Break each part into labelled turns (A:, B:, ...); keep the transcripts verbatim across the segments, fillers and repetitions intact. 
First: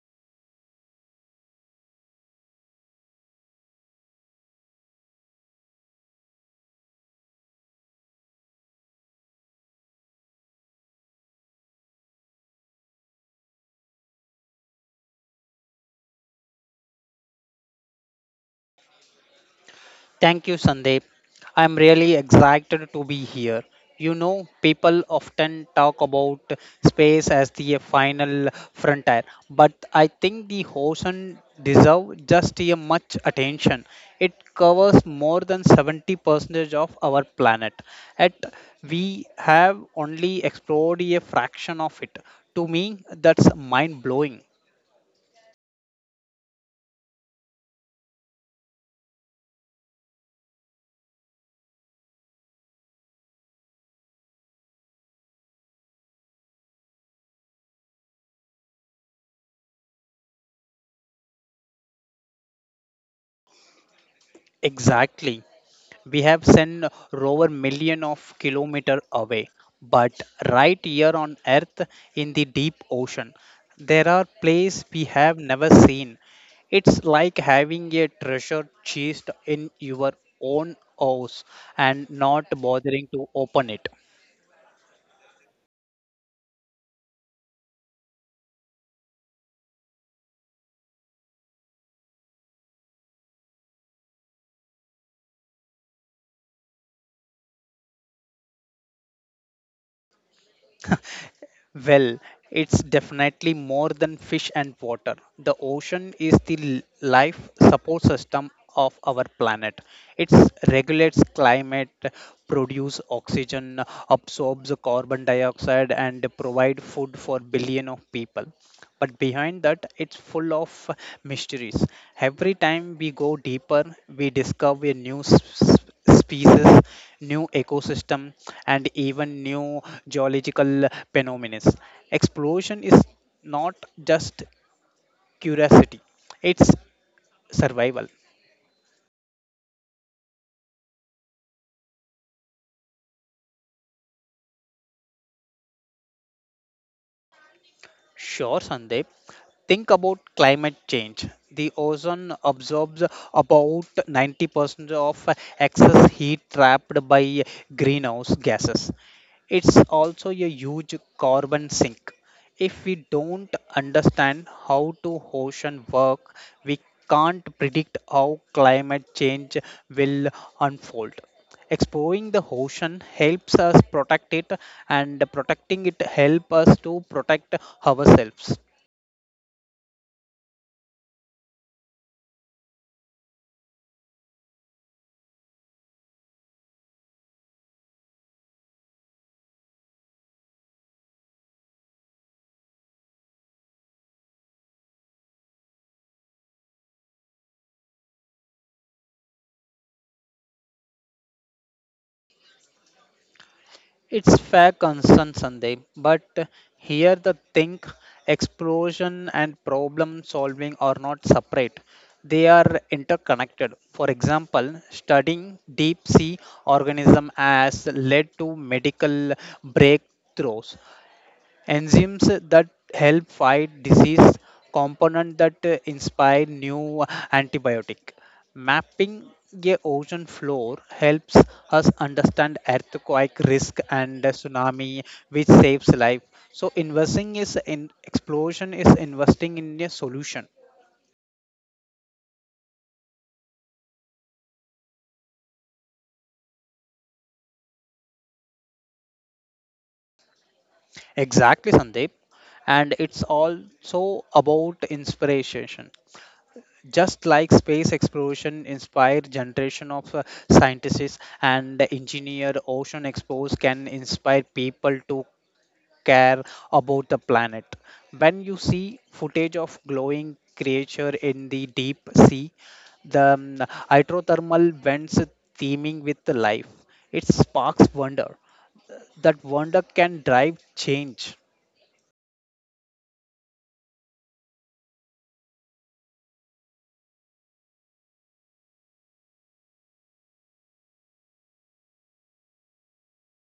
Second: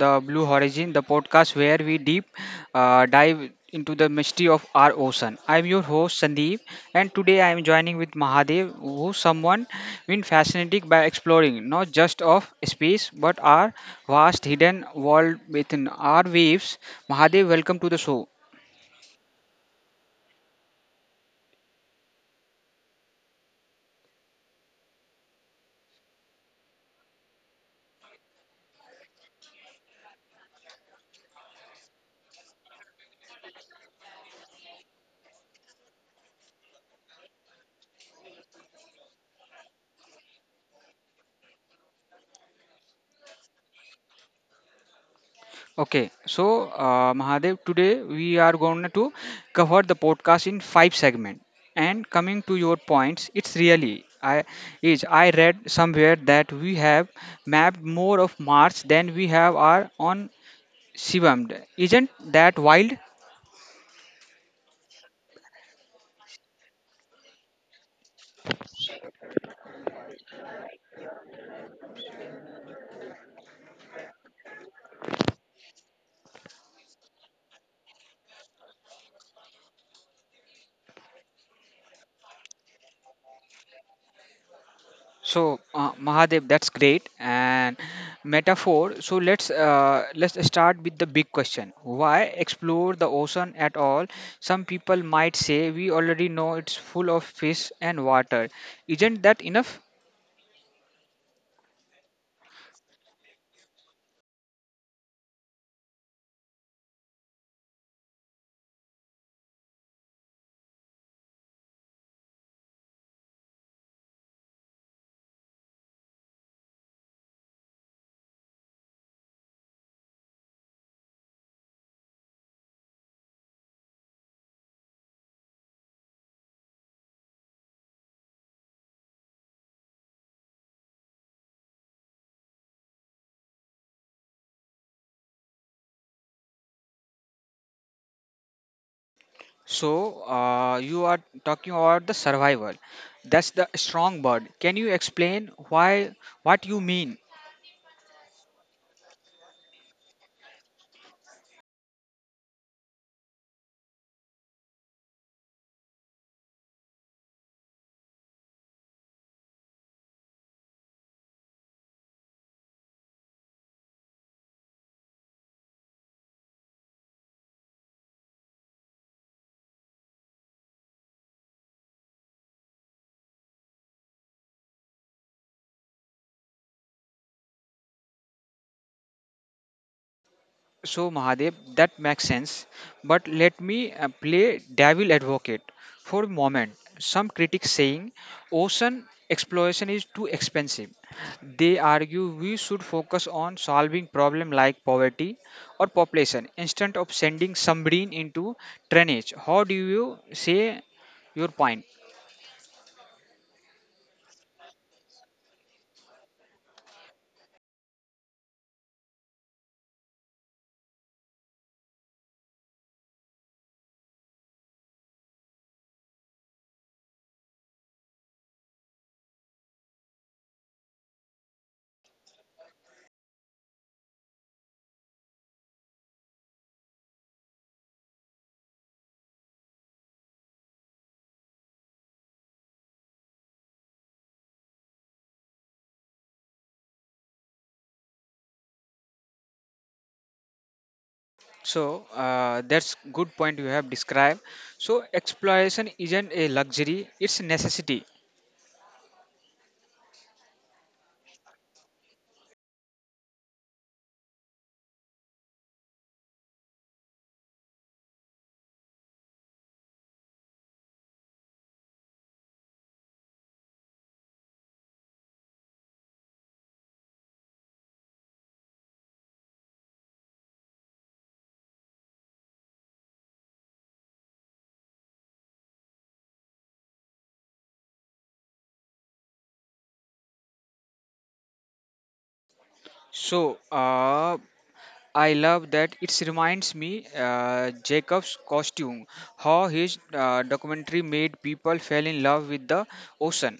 A: the Blue Origin, the podcast where we deep uh, dive into the mystery of our ocean. I'm your host Sandeep, and today I am joining with Mahadev, who someone been fascinated by exploring not just of space but our vast hidden world within our waves. Mahadev, welcome to the show.
B: Thank you, Sandeep. I'm really excited to be here. You know, people often talk about space as the final frontier, but I think the ocean deserves just a much attention. It covers more than seventy percent of our planet, and we have only explored a fraction of it. To me, that's mind blowing.
A: Okay, so uh, Mahadev, today we are going to cover the podcast in five segments. And coming to your points, it's really I is I read somewhere that we have mapped more of Mars than we have our on Shivam. Isn't that wild?
B: Exactly. We have sent rover million of kilometer away, but right here on earth, in the deep ocean, there are places we have never seen. It's like having a treasure chest in your own house and not bothering to open it.
A: So uh, Mahadev, that's great and metaphor. So let's uh, let's start with the big question. Why explore the ocean at all? Some people might say we already know it's full of fish and water. Isn't that enough?
B: Well, it's definitely more than fish and water. The ocean is the l- life support system of our planet. It regulates climate, produces oxygen, absorbs carbon dioxide, and provide food for billion of people. But behind that, it's full of mysteries. Every time we go deeper, we discover a new s- species, new ecosystem, and even new geological phenomena. Exploration is not just curiosity, it's survival.
A: So uh, you are talking about the survival. That's the strong word. Can you explain why what you mean?
B: Sure, Sandeep. Think about climate change. The ozone absorbs about ninety percent of excess heat trapped by greenhouse gases. It's also a huge carbon sink. If we don't understand how to ocean work, we can't predict how climate change will unfold. Exploring the ocean helps us protect it, and protecting it helps us to protect ourselves.
A: So, Mahadev, that makes sense. But let me uh, play devil advocate for a moment. Some critics saying ocean exploration is too expensive. They argue we should focus on solving problems like poverty or population instead of sending submarine into trench. How do you say your point?
B: It's fair concern, Sunday, but here the thing, explosion and problem solving are not separate. They are interconnected. For example, studying deep sea organism has led to medical breakthroughs, enzymes that help fight disease, component that uh, inspire new antibiotic, mapping a ocean floor helps us understand earthquake risk and tsunami, which saves life. So investing is in explosion is investing in a solution.
A: So uh, that's good point you have described. So exploration isn't a luxury; it's a necessity.
B: Exactly, Sandeep. And it's also about inspiration. Just like space exploration inspired generation of uh, scientists and engineer, ocean explorers can inspire people to care about the planet. When you see footage of glowing creature in the deep sea, the um, hydrothermal vents teeming with life, it sparks wonder. That wonder can drive change.
A: So, uh, I love that it reminds me uh, Jacob's costume, how his uh, documentary made people fell in love with the ocean.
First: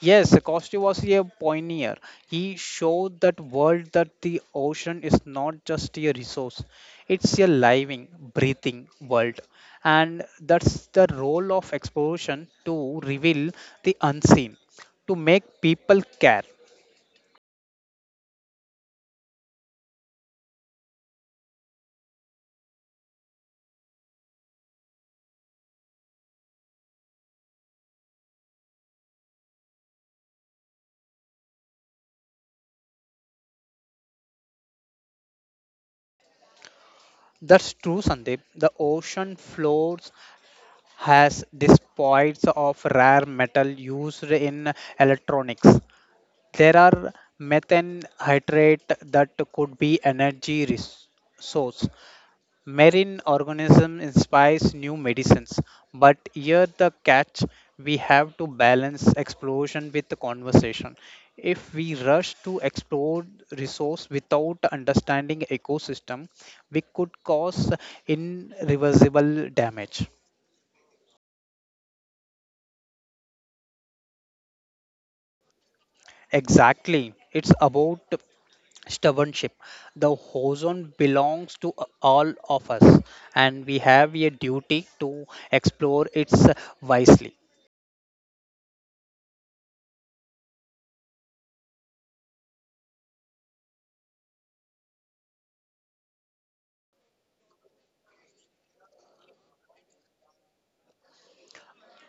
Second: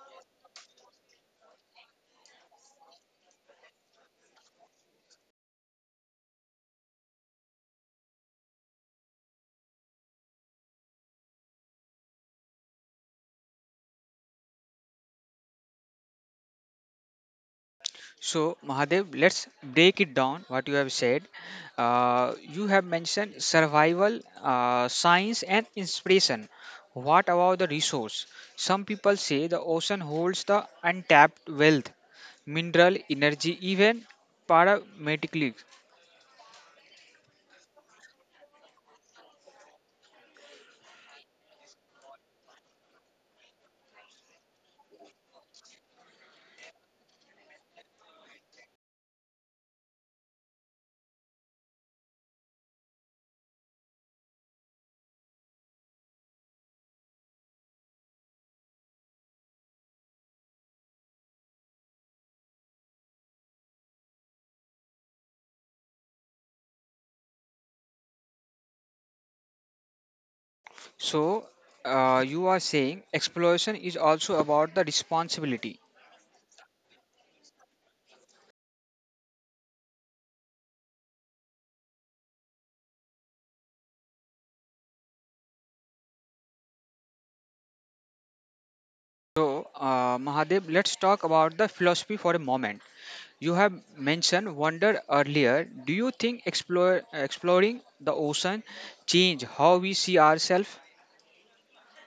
B: Yes, Costa was a pioneer. He showed that world that the ocean is not just a resource; it's a living, breathing world, and that's the role of exploration, to reveal the unseen, to make people care.
A: So Mahadev, let's break it down. What you have said, uh, you have mentioned survival, uh, science, and inspiration. What about the resource? Some people say the ocean holds the untapped wealth, mineral, energy, even paramedically.
B: That's true, Sandeep. The ocean floors has these points of rare metal used in electronics. There are methanhydrate that could be energy res- source. Marine organisms inspires new medicines, but here the catch: we have to balance explosion with the conversation. If we rush to explore resource without understanding ecosystem, we could cause irreversible damage.
A: So, uh, you are saying exploration is also about the responsibility.
B: Exactly. It's about stubbornship. The horizon belongs to all of us, and we have a duty to explore it wisely.
A: So, uh, Mahadev, let's talk about the philosophy for a moment. You have mentioned wonder earlier. Do you think explore, exploring the ocean change how we see ourselves?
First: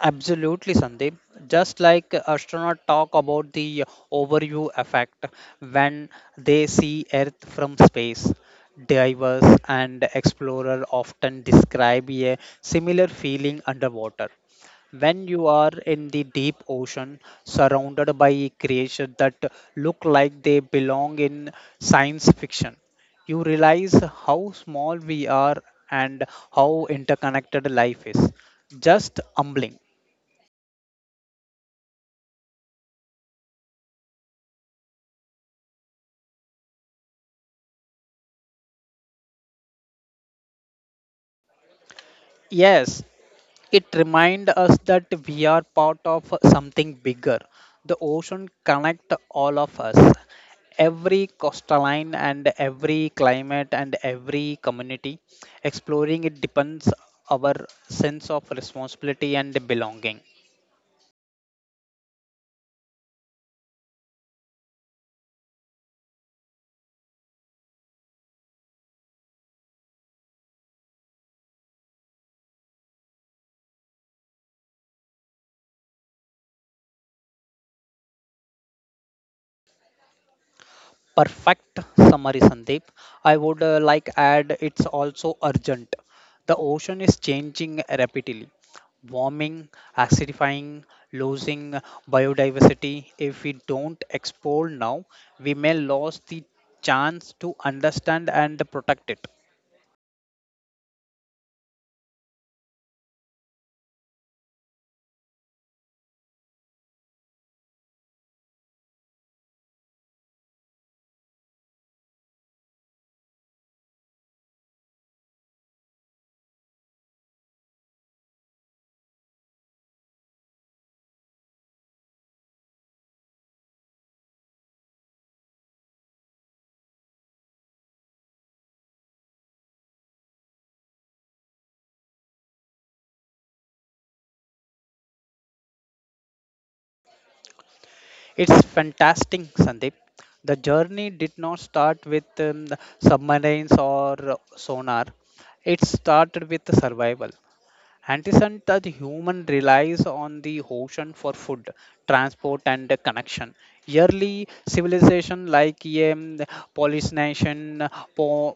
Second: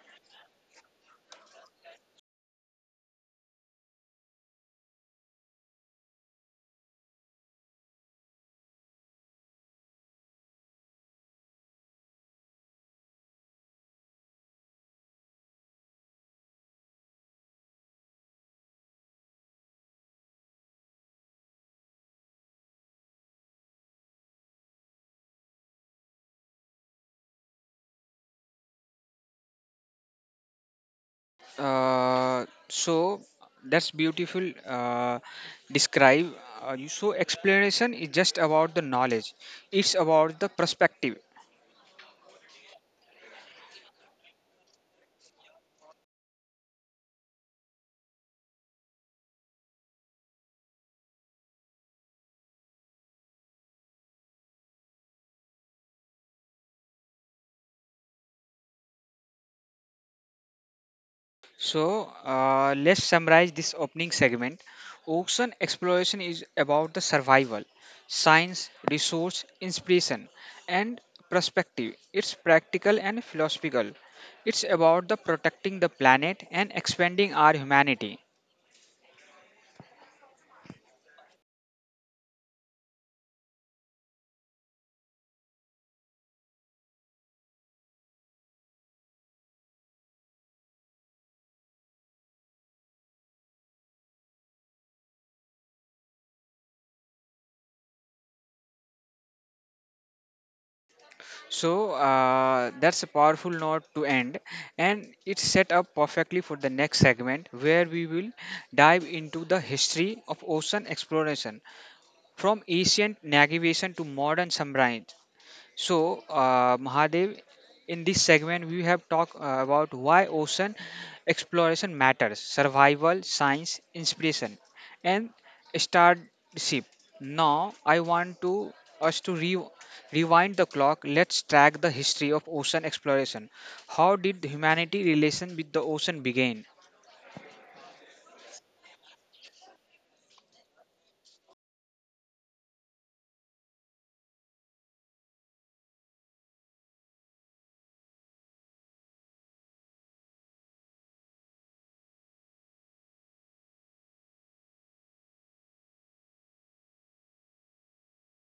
B: Absolutely, Sandeep. Just like astronauts talk about the overview effect when they see Earth from space, divers and explorers often describe a similar feeling underwater. When you are in the deep ocean, surrounded by creatures that look like they belong in science fiction, you realize how small we are and how interconnected life is. Just humbling.
A: Uh, so that's beautiful. Uh, describe. Uh, you- so exploration is just about the knowledge. It's about the perspective.
B: Yes, it reminds us that we are part of something bigger. The ocean connect all of us. Every coastline and every climate and every community. Exploring it depends our sense of responsibility and belonging.
A: So uh, let's summarize this opening segment. Ocean exploration is about the survival, science, resource, inspiration, and perspective. It's practical and philosophical. It's about the protecting the planet and expanding our humanity.
B: Perfect summary, Sandeep. I would uh, like add, it's also urgent. The ocean is changing rapidly, warming, acidifying, losing biodiversity. If we don't explore now, we may lose the chance to understand and protect it.
A: So uh, that's a powerful note to end, and it's set up perfectly for the next segment where we will dive into the history of ocean exploration from ancient navigation to modern samurai. So, uh, Mahadev, in this segment, we have talked uh, about why ocean exploration matters, survival, science, inspiration, and starship. Now, I want to us to re- rewind the clock. Let's track the history of ocean exploration. How did humanity relation with the ocean begin?
B: It's fantastic, Sandeep. The journey did not start with um, submarines or sonar. It started with survival. Anderson that human relies on the ocean for food, transport, and connection. Early civilization like um, Polynesian, Po-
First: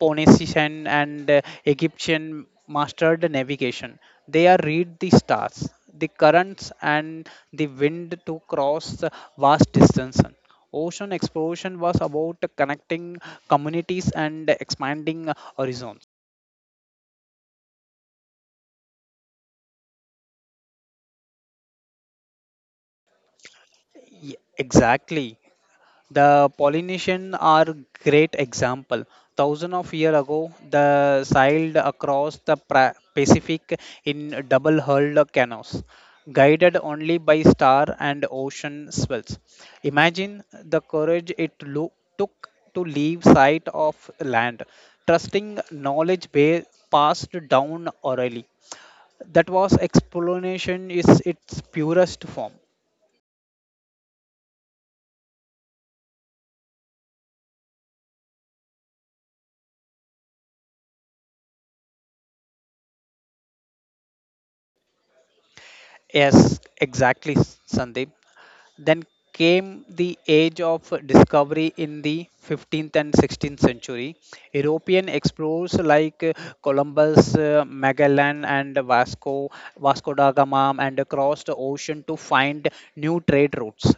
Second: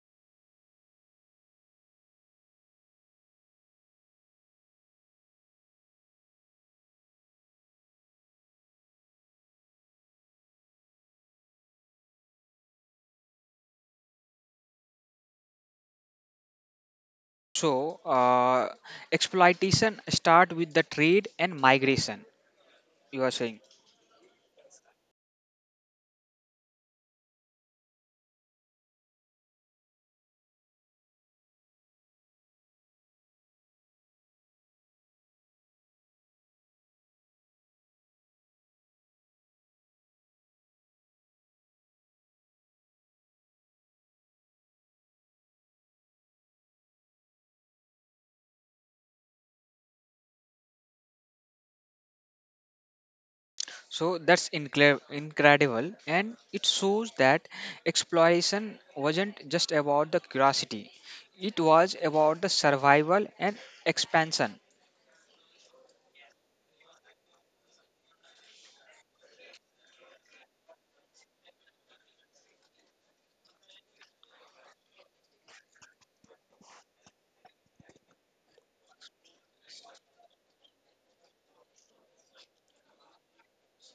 B: Phoenician, and uh, Egyptian mastered navigation. They are read the stars, the currents, and the wind to cross vast distances. Ocean exploration was about connecting communities and expanding horizons.
A: So, uh, exploitation start with the trade and migration. You are saying.
B: Ye- Exactly. The Polynesian are great example. Thousands of year ago, they sailed across the pra- Pacific in double-hulled canoes, guided only by star and ocean swells. Imagine the courage it lo- took to leave sight of land, trusting knowledge ba- passed down orally. That was explanation is its purest form.
A: So that's incre- incredible, and it shows that exploration wasn't just about the curiosity; it was about the survival and expansion.
B: Yes, exactly, Sandeep. Then came the age of discovery in the fifteenth and sixteenth century. European explorers like uh, Columbus, uh, Magellan, and Vasco, Vasco da Gama, and crossed the ocean to find new trade routes.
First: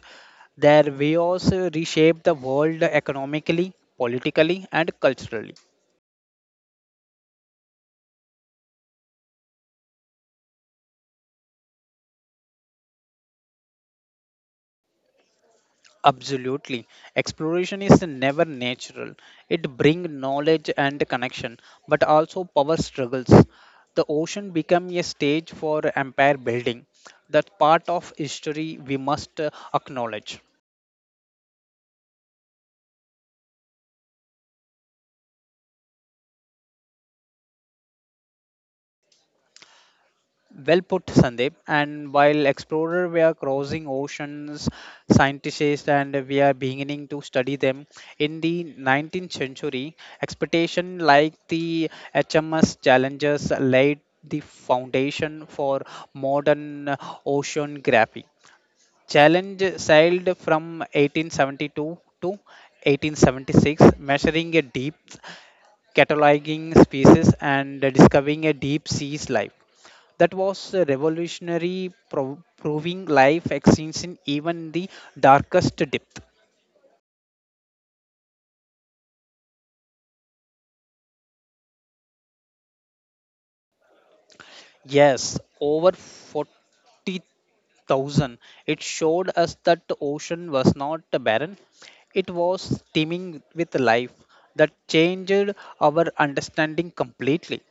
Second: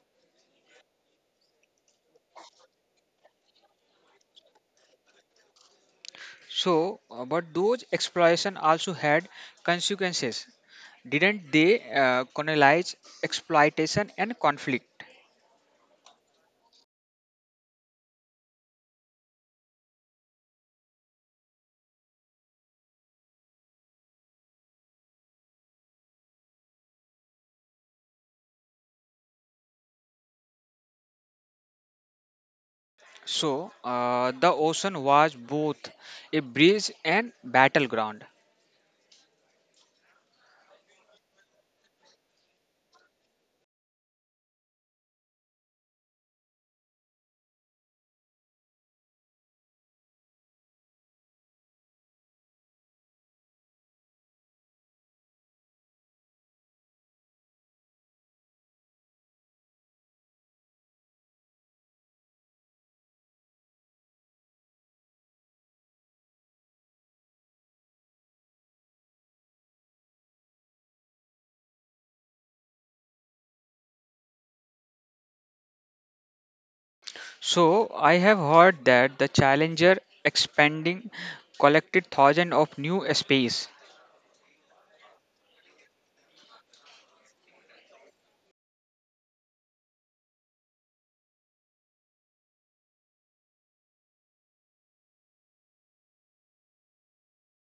B: Their ways uh, reshaped the world economically, politically, and culturally.
A: So, uh, but those exploration also had consequences, didn't they? Uh, colonize exploitation and conflict.
B: Absolutely. Exploration is never natural. It brings knowledge and connection, but also power struggles. The ocean become a stage for empire building. That part of history we must uh, acknowledge.
A: So, uh, the ocean was both a bridge and battleground.
B: Well put, Sandeep. And while explorer were crossing oceans, scientists, and we are beginning to study them. In the nineteenth century, expedition like the H M S Challengers laid the foundation for modern oceanography. Challenge sailed from eighteen seventy-two to eighteen seventy-six, measuring a depth, cataloging species, and discovering a deep sea's life. That was a revolutionary, pro- proving life exists in even the darkest depth.
A: So I have heard that the Challenger expanding collected thousands of new space.
B: Yes, over forty thousand. It showed us that the ocean was not barren, it was teeming with life that changed our understanding completely.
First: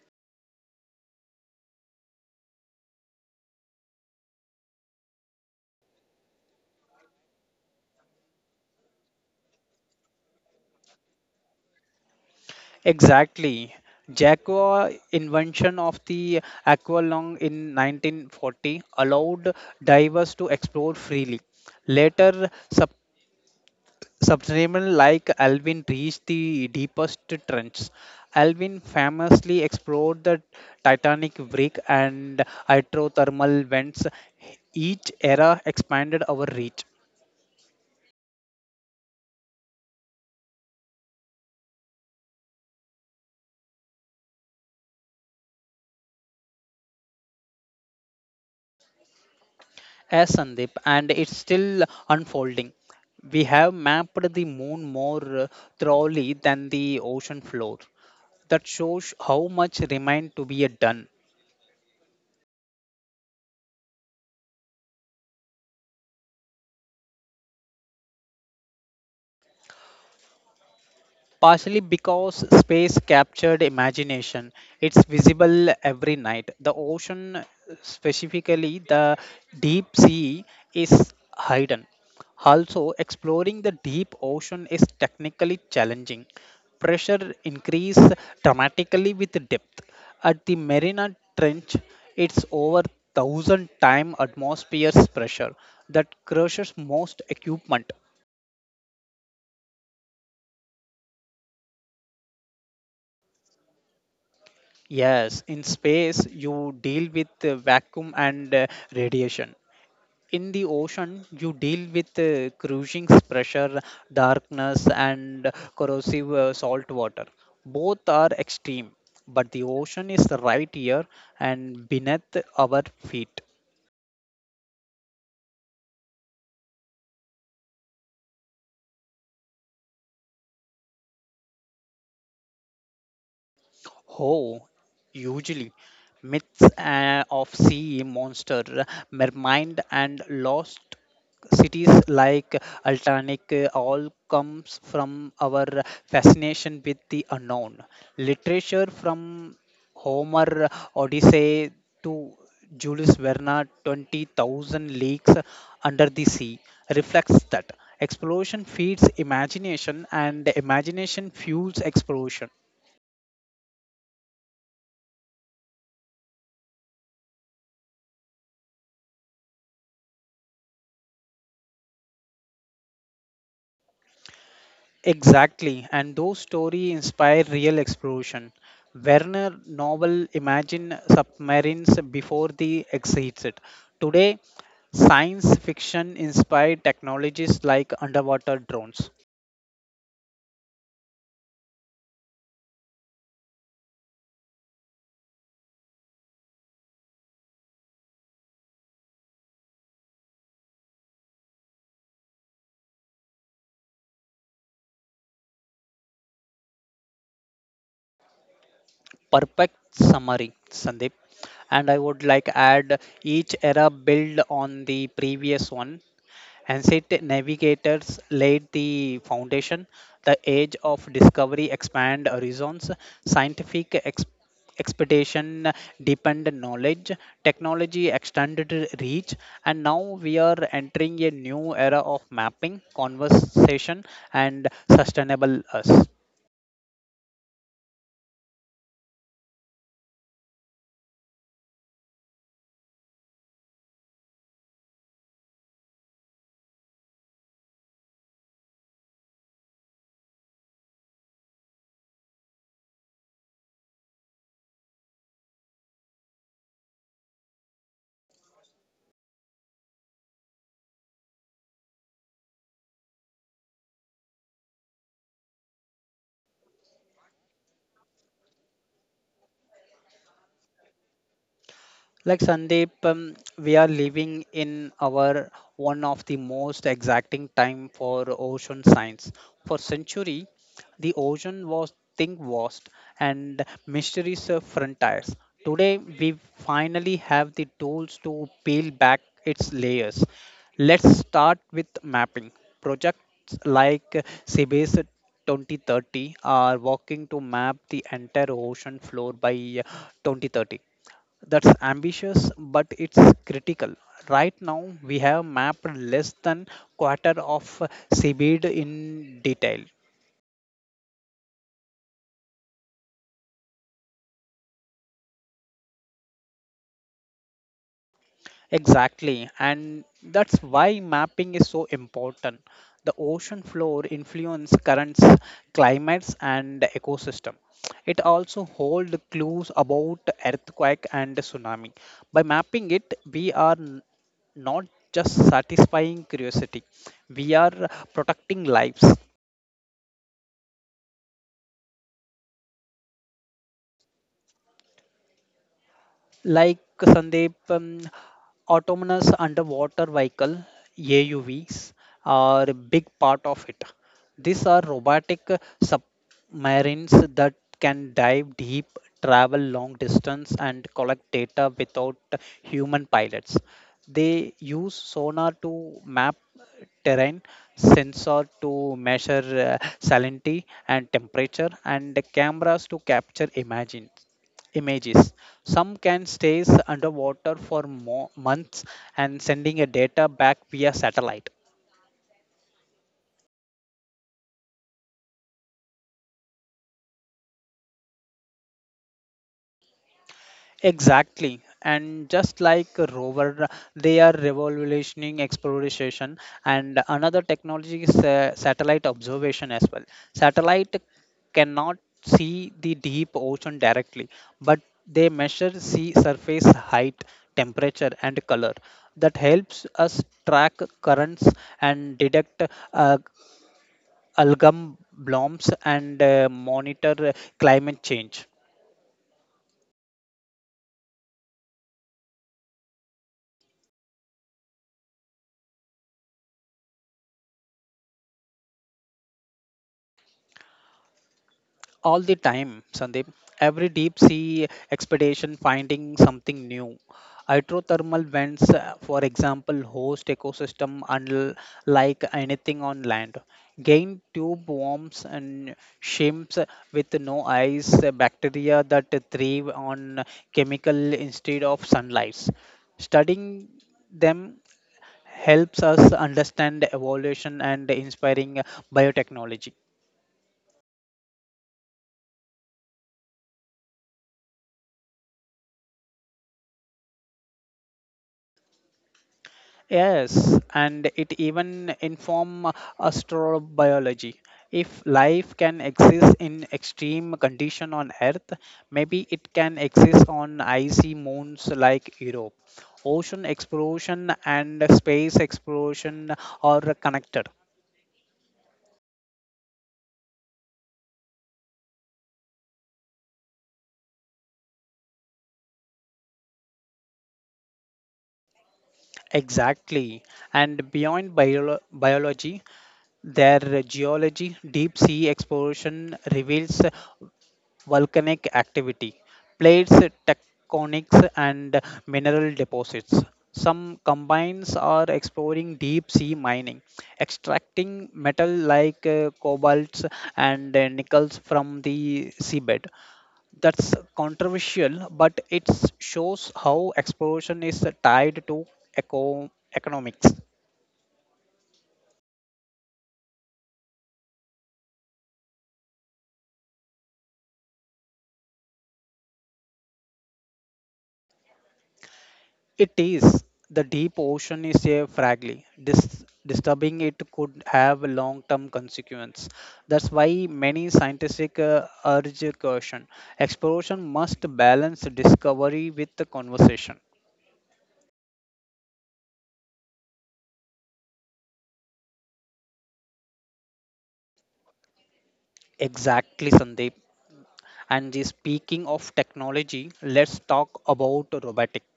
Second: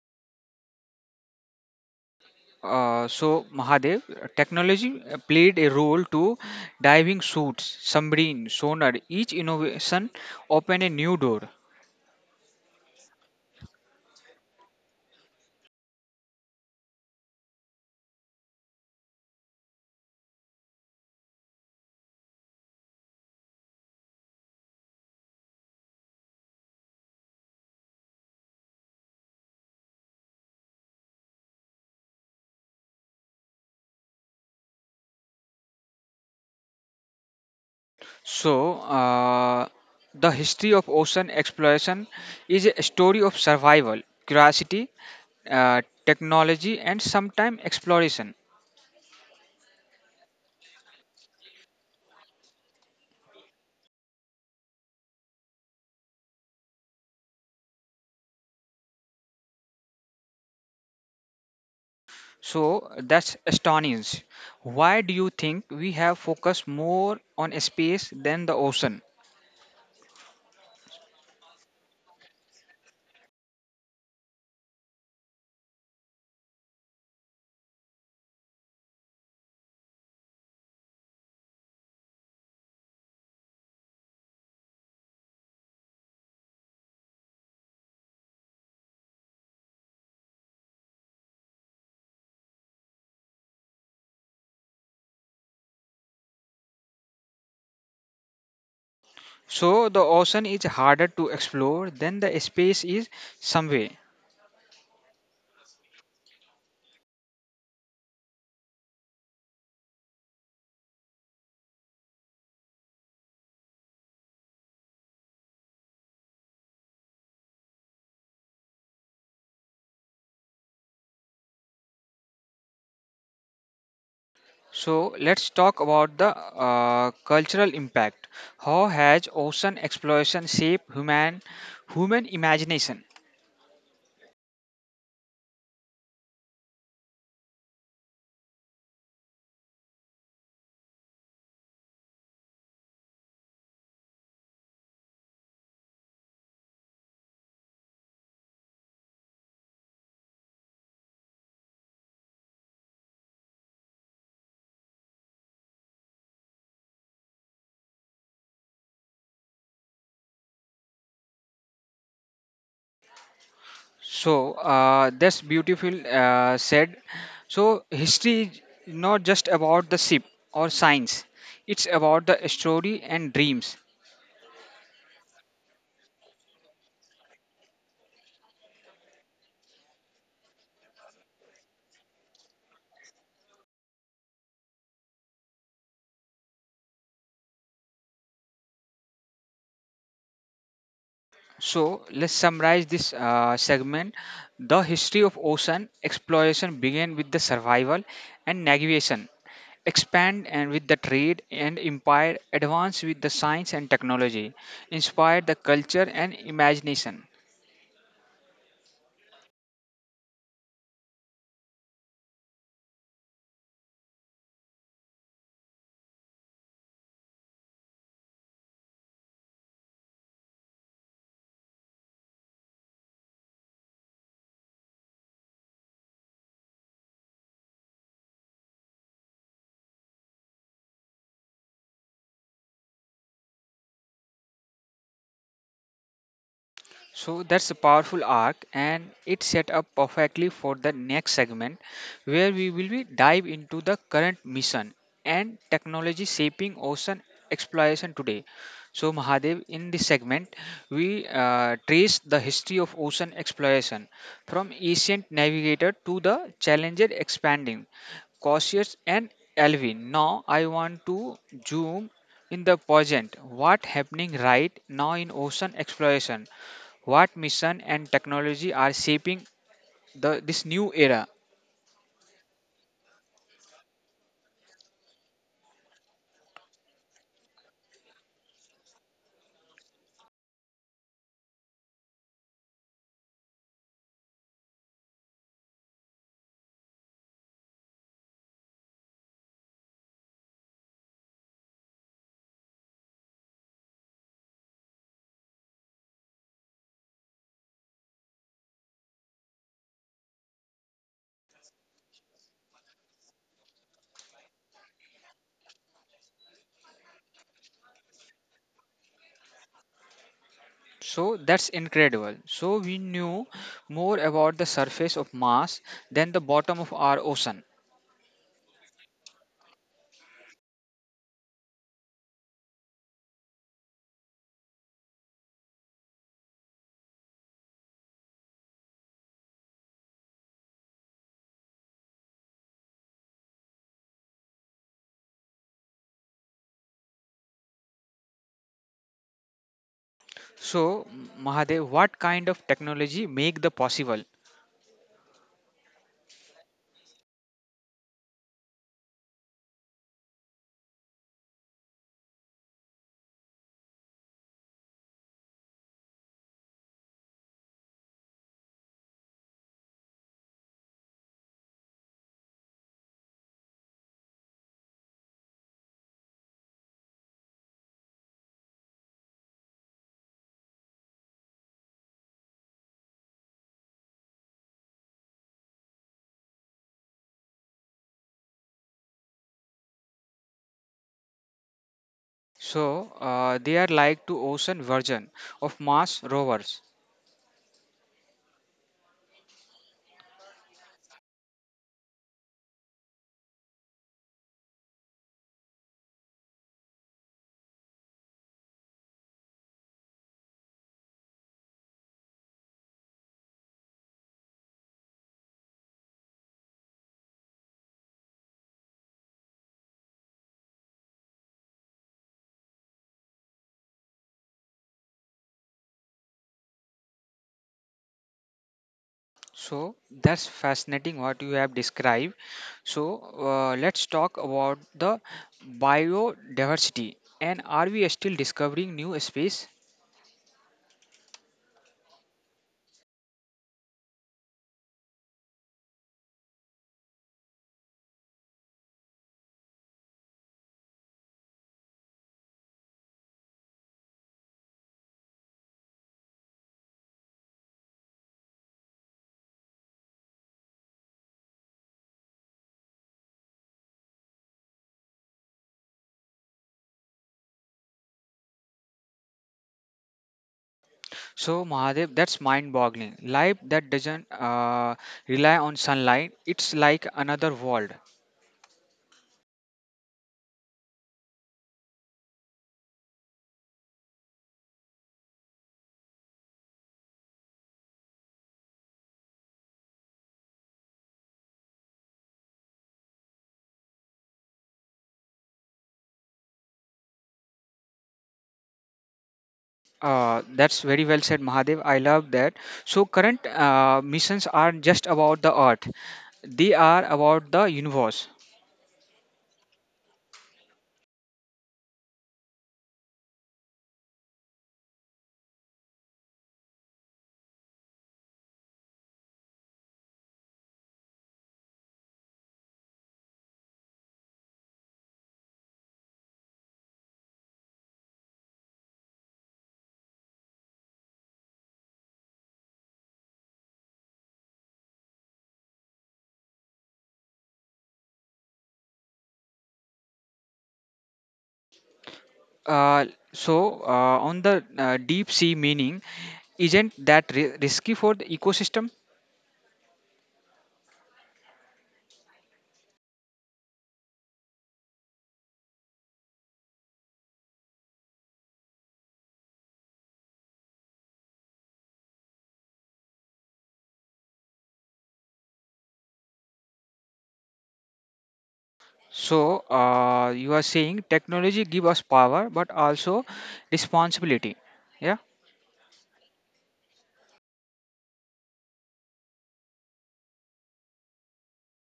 A: Uh, so Mahadev, technology uh, played a role to diving suits, submarine, sonar. Each innovation opened a new door.
B: Exactly. Jaguar invention of the aqualung in nineteen forty allowed divers to explore freely. Later, Subterranean like Alvin reached the deepest trench. Alvin famously explored the Titanic brick and hydrothermal vents. Each era expanded our reach.
A: So uh, the history of ocean exploration is a story of survival, curiosity, uh, technology, and sometimes exploration.
B: As Sandeep, and it's still unfolding. We have mapped the moon more uh, thoroughly than the ocean floor. That shows how much remained to be uh, done.
A: So that's astonishing. Why do you think we have focused more on space than the ocean?
B: Partially because space captured imagination. It's visible every night. The ocean, specifically the deep sea, is hidden. Also, exploring the deep ocean is technically challenging. Pressure increase dramatically with depth. At the Marina Trench, it's over thousand time atmosphere's pressure that crushes most equipment.
A: So the ocean is harder to explore than the space is some way.
B: Yes, in space, you deal with uh, vacuum and uh, radiation. In the ocean, you deal with uh, cruising pressure, darkness, and corrosive uh, salt water. Both are extreme, but the ocean is right here and beneath our feet.
A: So let's talk about the uh, cultural impact. How has ocean exploration shaped human human imagination?
B: Oh, usually myths uh, of sea monster, mermaid, and lost cities like Altanic uh, all comes from our fascination with the unknown. Literature from Homer, Odyssey, to Julius Verne, twenty thousand Leagues Under the Sea, reflects that. Exploration feeds imagination, and imagination fuels exploration.
A: So uh, that's beautiful uh, said. So history is not just about the ship or science; it's about the story and dreams.
B: Exactly, and those stories inspire real exploration. Werner novel imagine submarines before they exist. It. Today, science fiction inspired technologies like underwater drones.
A: So let's summarize this uh, segment. The history of ocean exploration began with the survival and navigation, expand and with the trade and empire, advance with the science and technology, inspired the culture and imagination.
B: Perfect summary, Sandeep. And I would like add, each era build on the previous one. Ancient navigators laid the foundation. The age of discovery expand horizons. Scientific ex- expedition deepened knowledge. Technology extended reach. And now we are entering a new era of mapping, conversation, and sustainable us.
A: So that's a powerful arc, and it set up perfectly for the next segment, where we will be dive into the current mission and technology shaping ocean exploration today. So Mahadev, in this segment, we uh, trace the history of ocean exploration from ancient navigator to the Challenger expanding, Cautious and Alvin. Now I want to zoom in the present. What happening right now in ocean exploration? What mission and technology are shaping the this new era?
B: Like Sandeep, um, we are living in our one of the most exacting time for ocean science. For century, the ocean was think vast and mysteries of frontiers. Today, we finally have the tools to peel back its layers. Let's start with mapping. Projects like C B S two thousand thirty are working to map the entire ocean floor by twenty thirty. That's ambitious, but it's critical. Right now we have mapped less than quarter of seabed in detail.
A: So that's incredible. So we knew more about the surface of Mars than the bottom of our ocean.
B: Exactly, and that's why mapping is so important. The ocean floor influence currents, climates, and ecosystem. It also holds clues about earthquake and tsunami. By mapping it, we are n- not just satisfying curiosity, we are protecting lives.
A: So Mahadev, what kind of technology make the possible?
B: Like Sandeep, um, autonomous underwater vehicle, A U Vs, are a big part of it. These are robotic submarines that can dive deep, travel long distance, and collect data without human pilots. They use sonar to map terrain, sensor to measure uh, salinity and temperature, and cameras to capture images images. Some can stay underwater for mo- months and sending a data back via satellite.
A: So uh, they are like to ocean version of Mars rovers.
B: Exactly. And just like a rover, they are revolutionizing exploration. And another technology is uh, satellite observation as well. Satellite cannot see the deep ocean directly, but they measure sea surface height, temperature, and color. That helps us track currents and detect uh, algam blooms and uh, monitor uh, climate change.
A: So that's fascinating what you have described. So uh, let's talk about the biodiversity, and are we still discovering new space?
B: All the time, Sandeep. Every deep sea expedition finding something new. Hydrothermal vents, uh, for example, host ecosystem unlike anything on land. Gain tube worms and shrimps with no eyes, uh, bacteria that thrive on chemical instead of sunlight. Studying them helps us understand evolution and inspiring biotechnology.
A: So Mahadev, that's mind-boggling. Life that doesn't uh, rely on sunlight, it's like another world.
B: Yes, and it even inform astrobiology. If life can exist in extreme condition on Earth, maybe it can exist on icy moons like Europe. Ocean exploration and space exploration are connected.
A: Uh, that's very well said, Mahadev. I love that. So current uh, missions aren't just about the Earth; they are about the universe.
B: Exactly. And beyond biolo- biology, their geology, deep sea exploration reveals volcanic activity, plates, tectonics, and mineral deposits. Some combines are exploring deep sea mining, extracting metal like uh, cobalts and uh, nickels from the seabed. That's controversial, but it shows how exploration is tied to eco- economics.
A: Uh, so uh, on the uh, deep sea meaning, isn't that ri- risky for the ecosystem?
B: It is. The deep ocean is a fragile. Dis- Disturbing it could have long-term consequence. That's why many scientific uh, urge caution. Exploration must balance discovery with the conversation.
A: So uh, you are saying technology give us power, but also responsibility. Yeah?
B: Exactly, Sandeep. And the speaking of technology, let's talk about robotics.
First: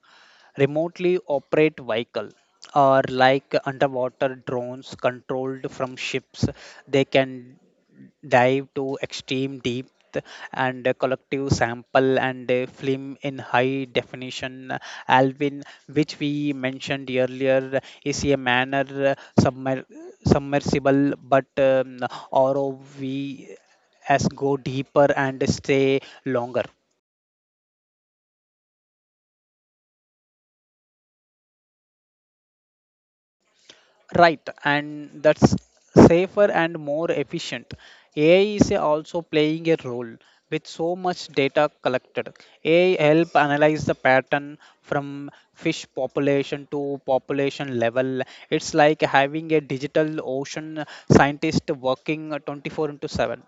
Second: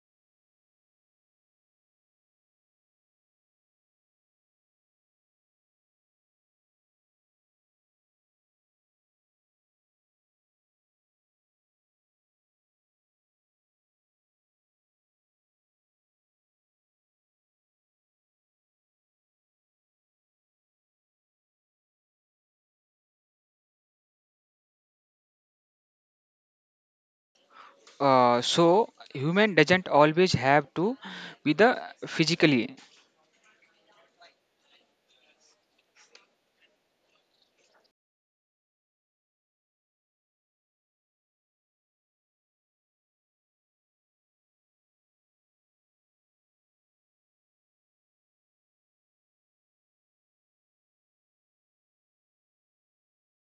B: Remotely operate vehicle or like underwater drones controlled from ships, they can dive to extreme depth and a collective sample and a film in high definition. Alvin, which we mentioned earlier, is a manner uh, submer- submersible, but um, ROV as go deeper and stay longer.
A: Uh, so human doesn't always have to be the physically.
B: Right, and that's safer and more efficient. A I is also playing a role with so much data collected. A I help analyze the pattern from fish population to population level. It's like having a digital ocean scientist working twenty-four into seven.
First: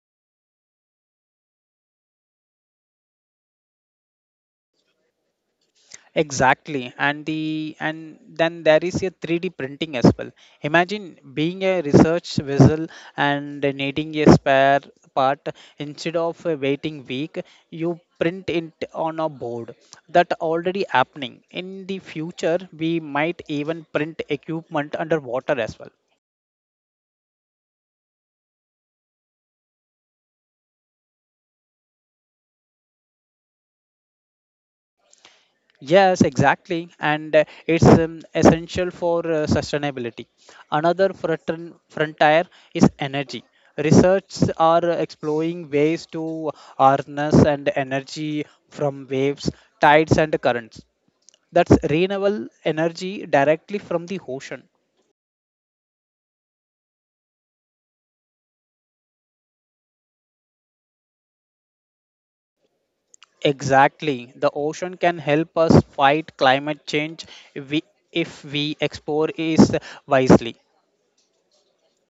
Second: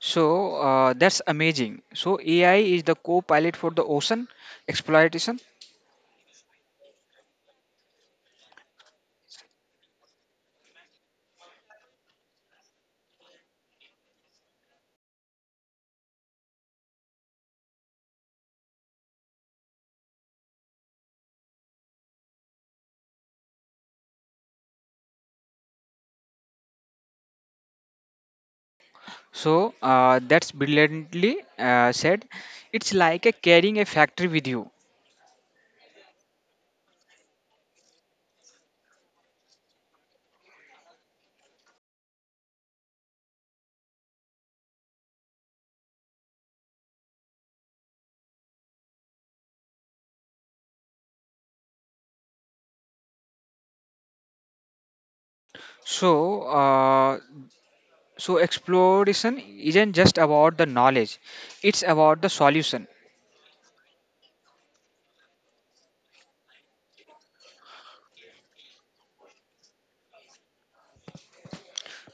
A: So uh, that's amazing. So A I is the co-pilot for the ocean exploitation.
B: Exactly, and the and then there is a three D printing as well. Imagine being a research vessel and needing a spare part instead of uh, waiting week, you print it on a board. That already happening. In the future, we might even print equipment underwater as well.
A: So uh, that's brilliantly uh, said. It's like a carrying a factory with you.
B: Yes, exactly, and uh, it's um, essential for uh, sustainability. Another frontin- frontier is energy. Research are exploring ways to harness and energy from waves, tides, and currents. That's renewable energy directly from the ocean.
A: So uh, so exploration isn't just about the knowledge; it's about the solution.
B: Exactly, the ocean can help us fight climate change if we, if we explore it wisely.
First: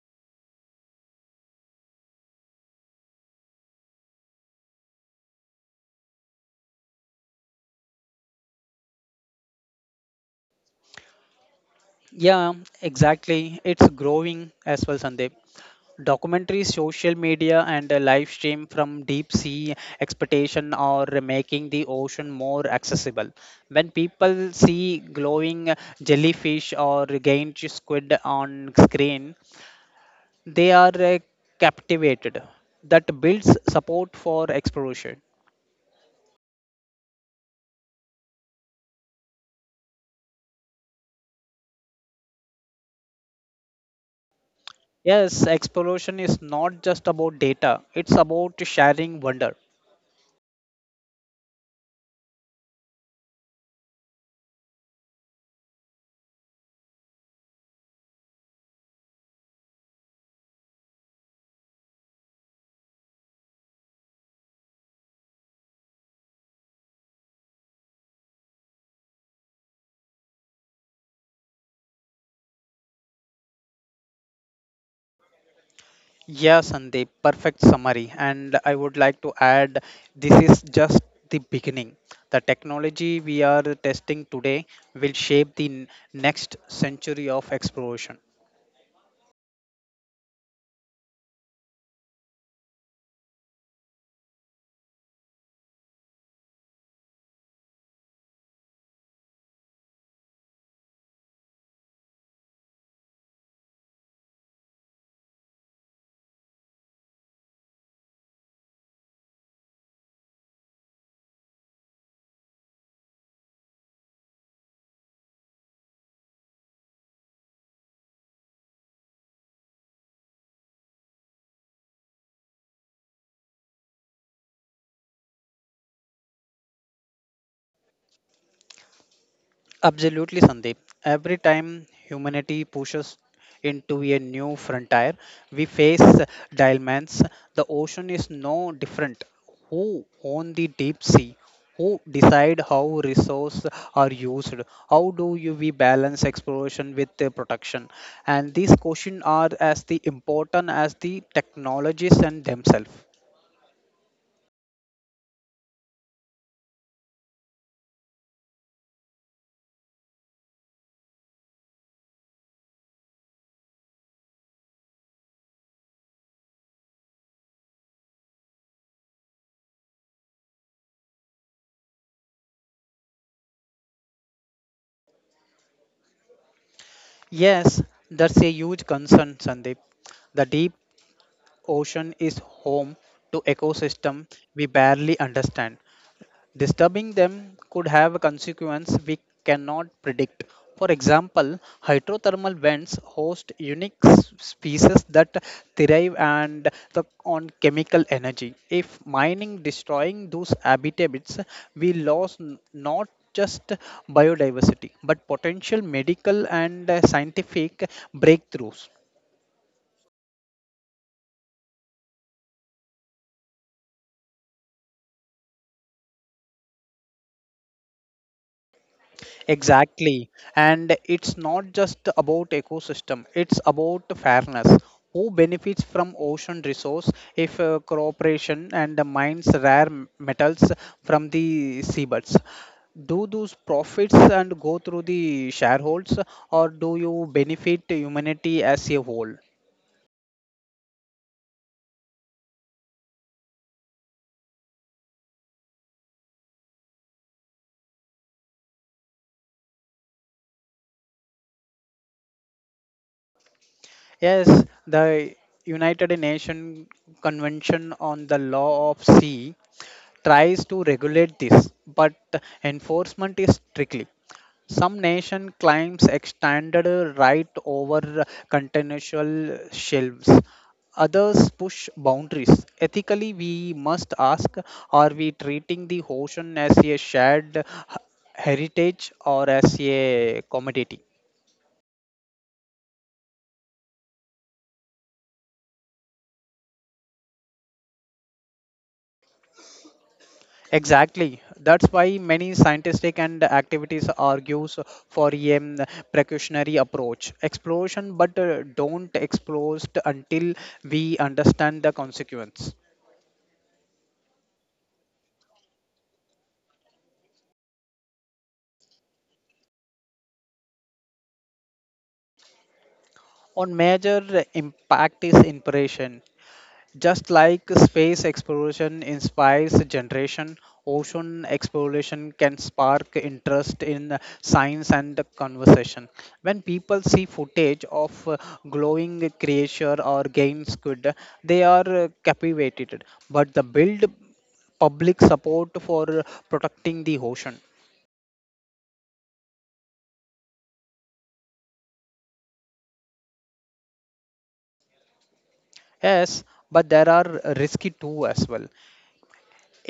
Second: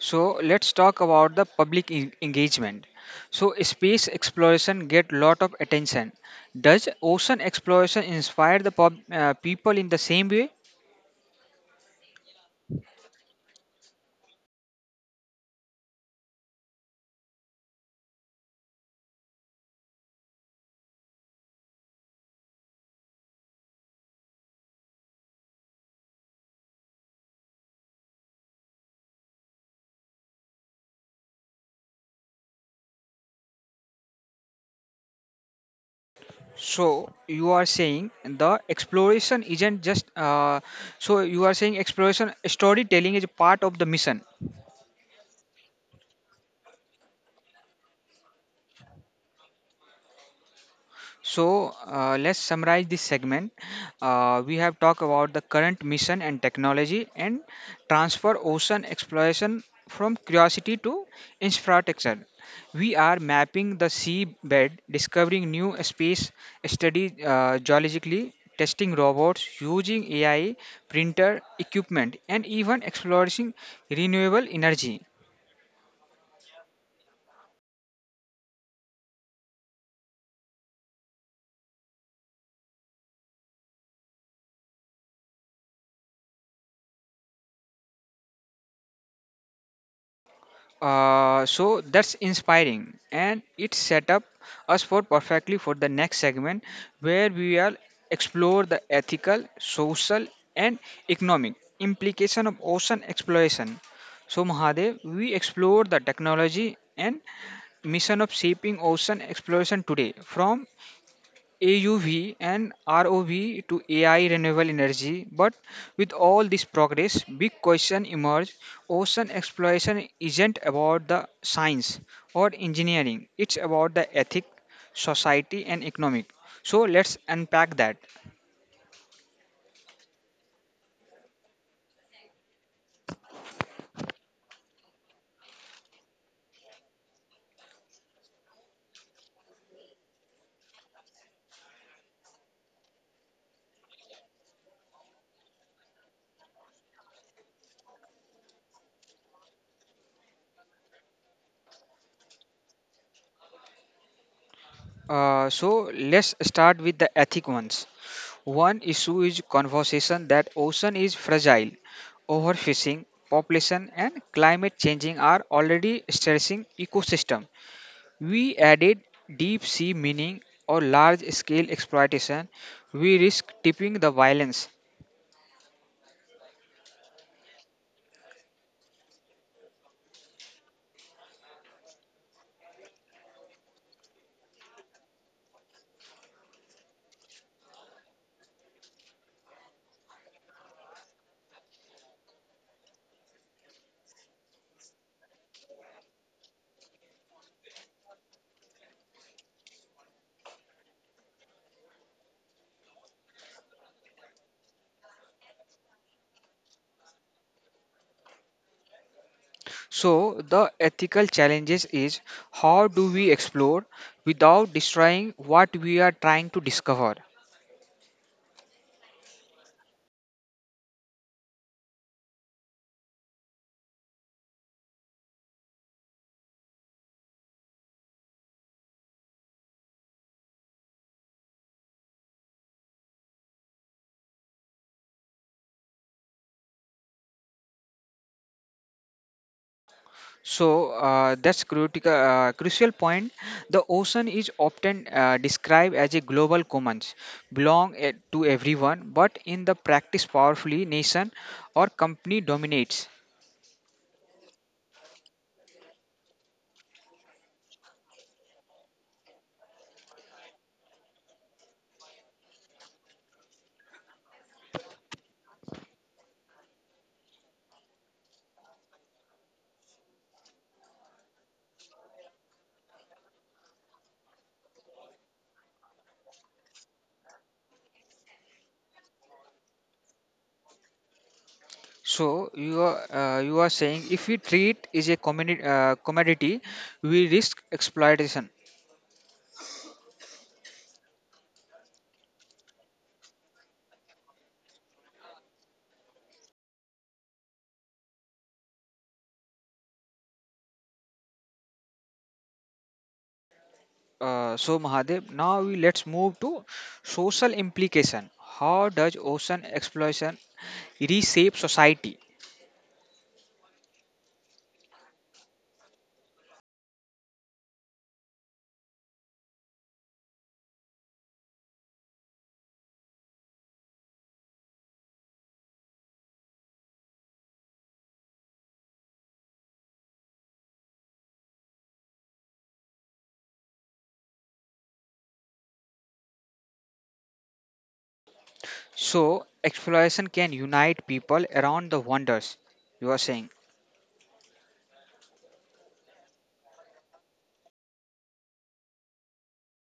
A: So let's talk about the public en- engagement. So space exploration get lot of attention. Does ocean exploration inspire the pub, uh, people in the same way?
B: Yeah, exactly. It's growing as well, Sandeep. Documentaries, social media, and a live stream from deep sea expedition are making the ocean more accessible. When people see glowing jellyfish or giant squid on screen, they are uh, captivated. That builds support for exploration.
A: So you are saying the exploration isn't just. Uh, so you are saying exploration storytelling is part of the mission.
B: Yes, exploration is not just about data, it's about sharing wonder.
A: So uh, let's summarize this segment. Uh, we have talked about the current mission and technology and transfer ocean exploration from curiosity to inspiration. We are mapping the seabed, discovering new space studies uh, geologically, testing robots, using A I, printer, equipment, and even exploring renewable energy.
B: Yeah, Sandeep, perfect summary. And I would like to add this is just the beginning. The technology we are testing today will shape the n- next century of exploration.
A: Uh, so that's inspiring, and it set up us for perfectly for the next segment where we will explore the ethical, social, and economic implication of ocean exploration. So Mahadev, we explore the technology and mission of shaping ocean exploration today from A U V and R O V to A I renewable energy. But with all this progress, big question emerge. Ocean exploration isn't about the science or engineering. It's about the ethic, society and economic. So let's unpack that.
B: Absolutely, Sandeep. Every time humanity pushes into a new frontier, we face dilemmas. The ocean is no different. Who own the deep sea? Who decide how resources are used? How do you we balance exploration with the protection? And these questions are as the important as the technologies and themselves.
A: Uh, so let's start with the ethic ones. One issue is conversation that ocean is fragile. Overfishing, population and climate changing are already stressing ecosystem. We added deep sea mining or large scale exploitation, we risk tipping the violence.
B: Yes, that's a huge concern, Sandeep. The deep ocean is home to ecosystems we barely understand. Disturbing them could have consequences we cannot predict. For example, hydrothermal vents host unique s- species that thrive and the, on chemical energy. If mining destroying those habitats, we lose n- not just biodiversity but potential medical and uh, scientific breakthroughs.
A: So, the ethical challenges is how do we explore without destroying what we are trying to discover?
B: Exactly. And it's not just about ecosystem, it's about fairness. Who benefits from ocean resource if uh, cooperation and the mines rare m- metals from the seabeds? Do those profits and go through the shareholders or do you benefit humanity as a whole?
A: So, uh, that's critical, uh, crucial point. The ocean is often uh, described as a global commons, belong eh, to everyone, but in the practice, powerfully nation or company dominates.
B: Yes, the United Nations Convention on the Law of Sea tries to regulate this, but enforcement is tricky. Some nation claims extended right over continental shelves. Others push boundaries. Ethically, we must ask, are we treating the ocean as a shared h- heritage or as a commodity?
A: So you are uh, you are saying if we treat is a commodity, uh, commodity we risk exploitation.
B: Exactly. That's why many scientific and activities argues for a um, precautionary approach. Exploration, but uh, don't explore until we understand the consequence.
A: Uh, so Mahadev, now we let's move to social implication. How does ocean exploitation reshape society?
B: On major impact is inspiration. Just like space exploration inspires generation, ocean exploration can spark interest in science and conversation. When people see footage of uh, glowing creature or game squid, they are uh, captivated. But the build public support for protecting the ocean.
A: So exploitation can unite people around the wonders. You are saying.
B: Yes, but there are risky too as well.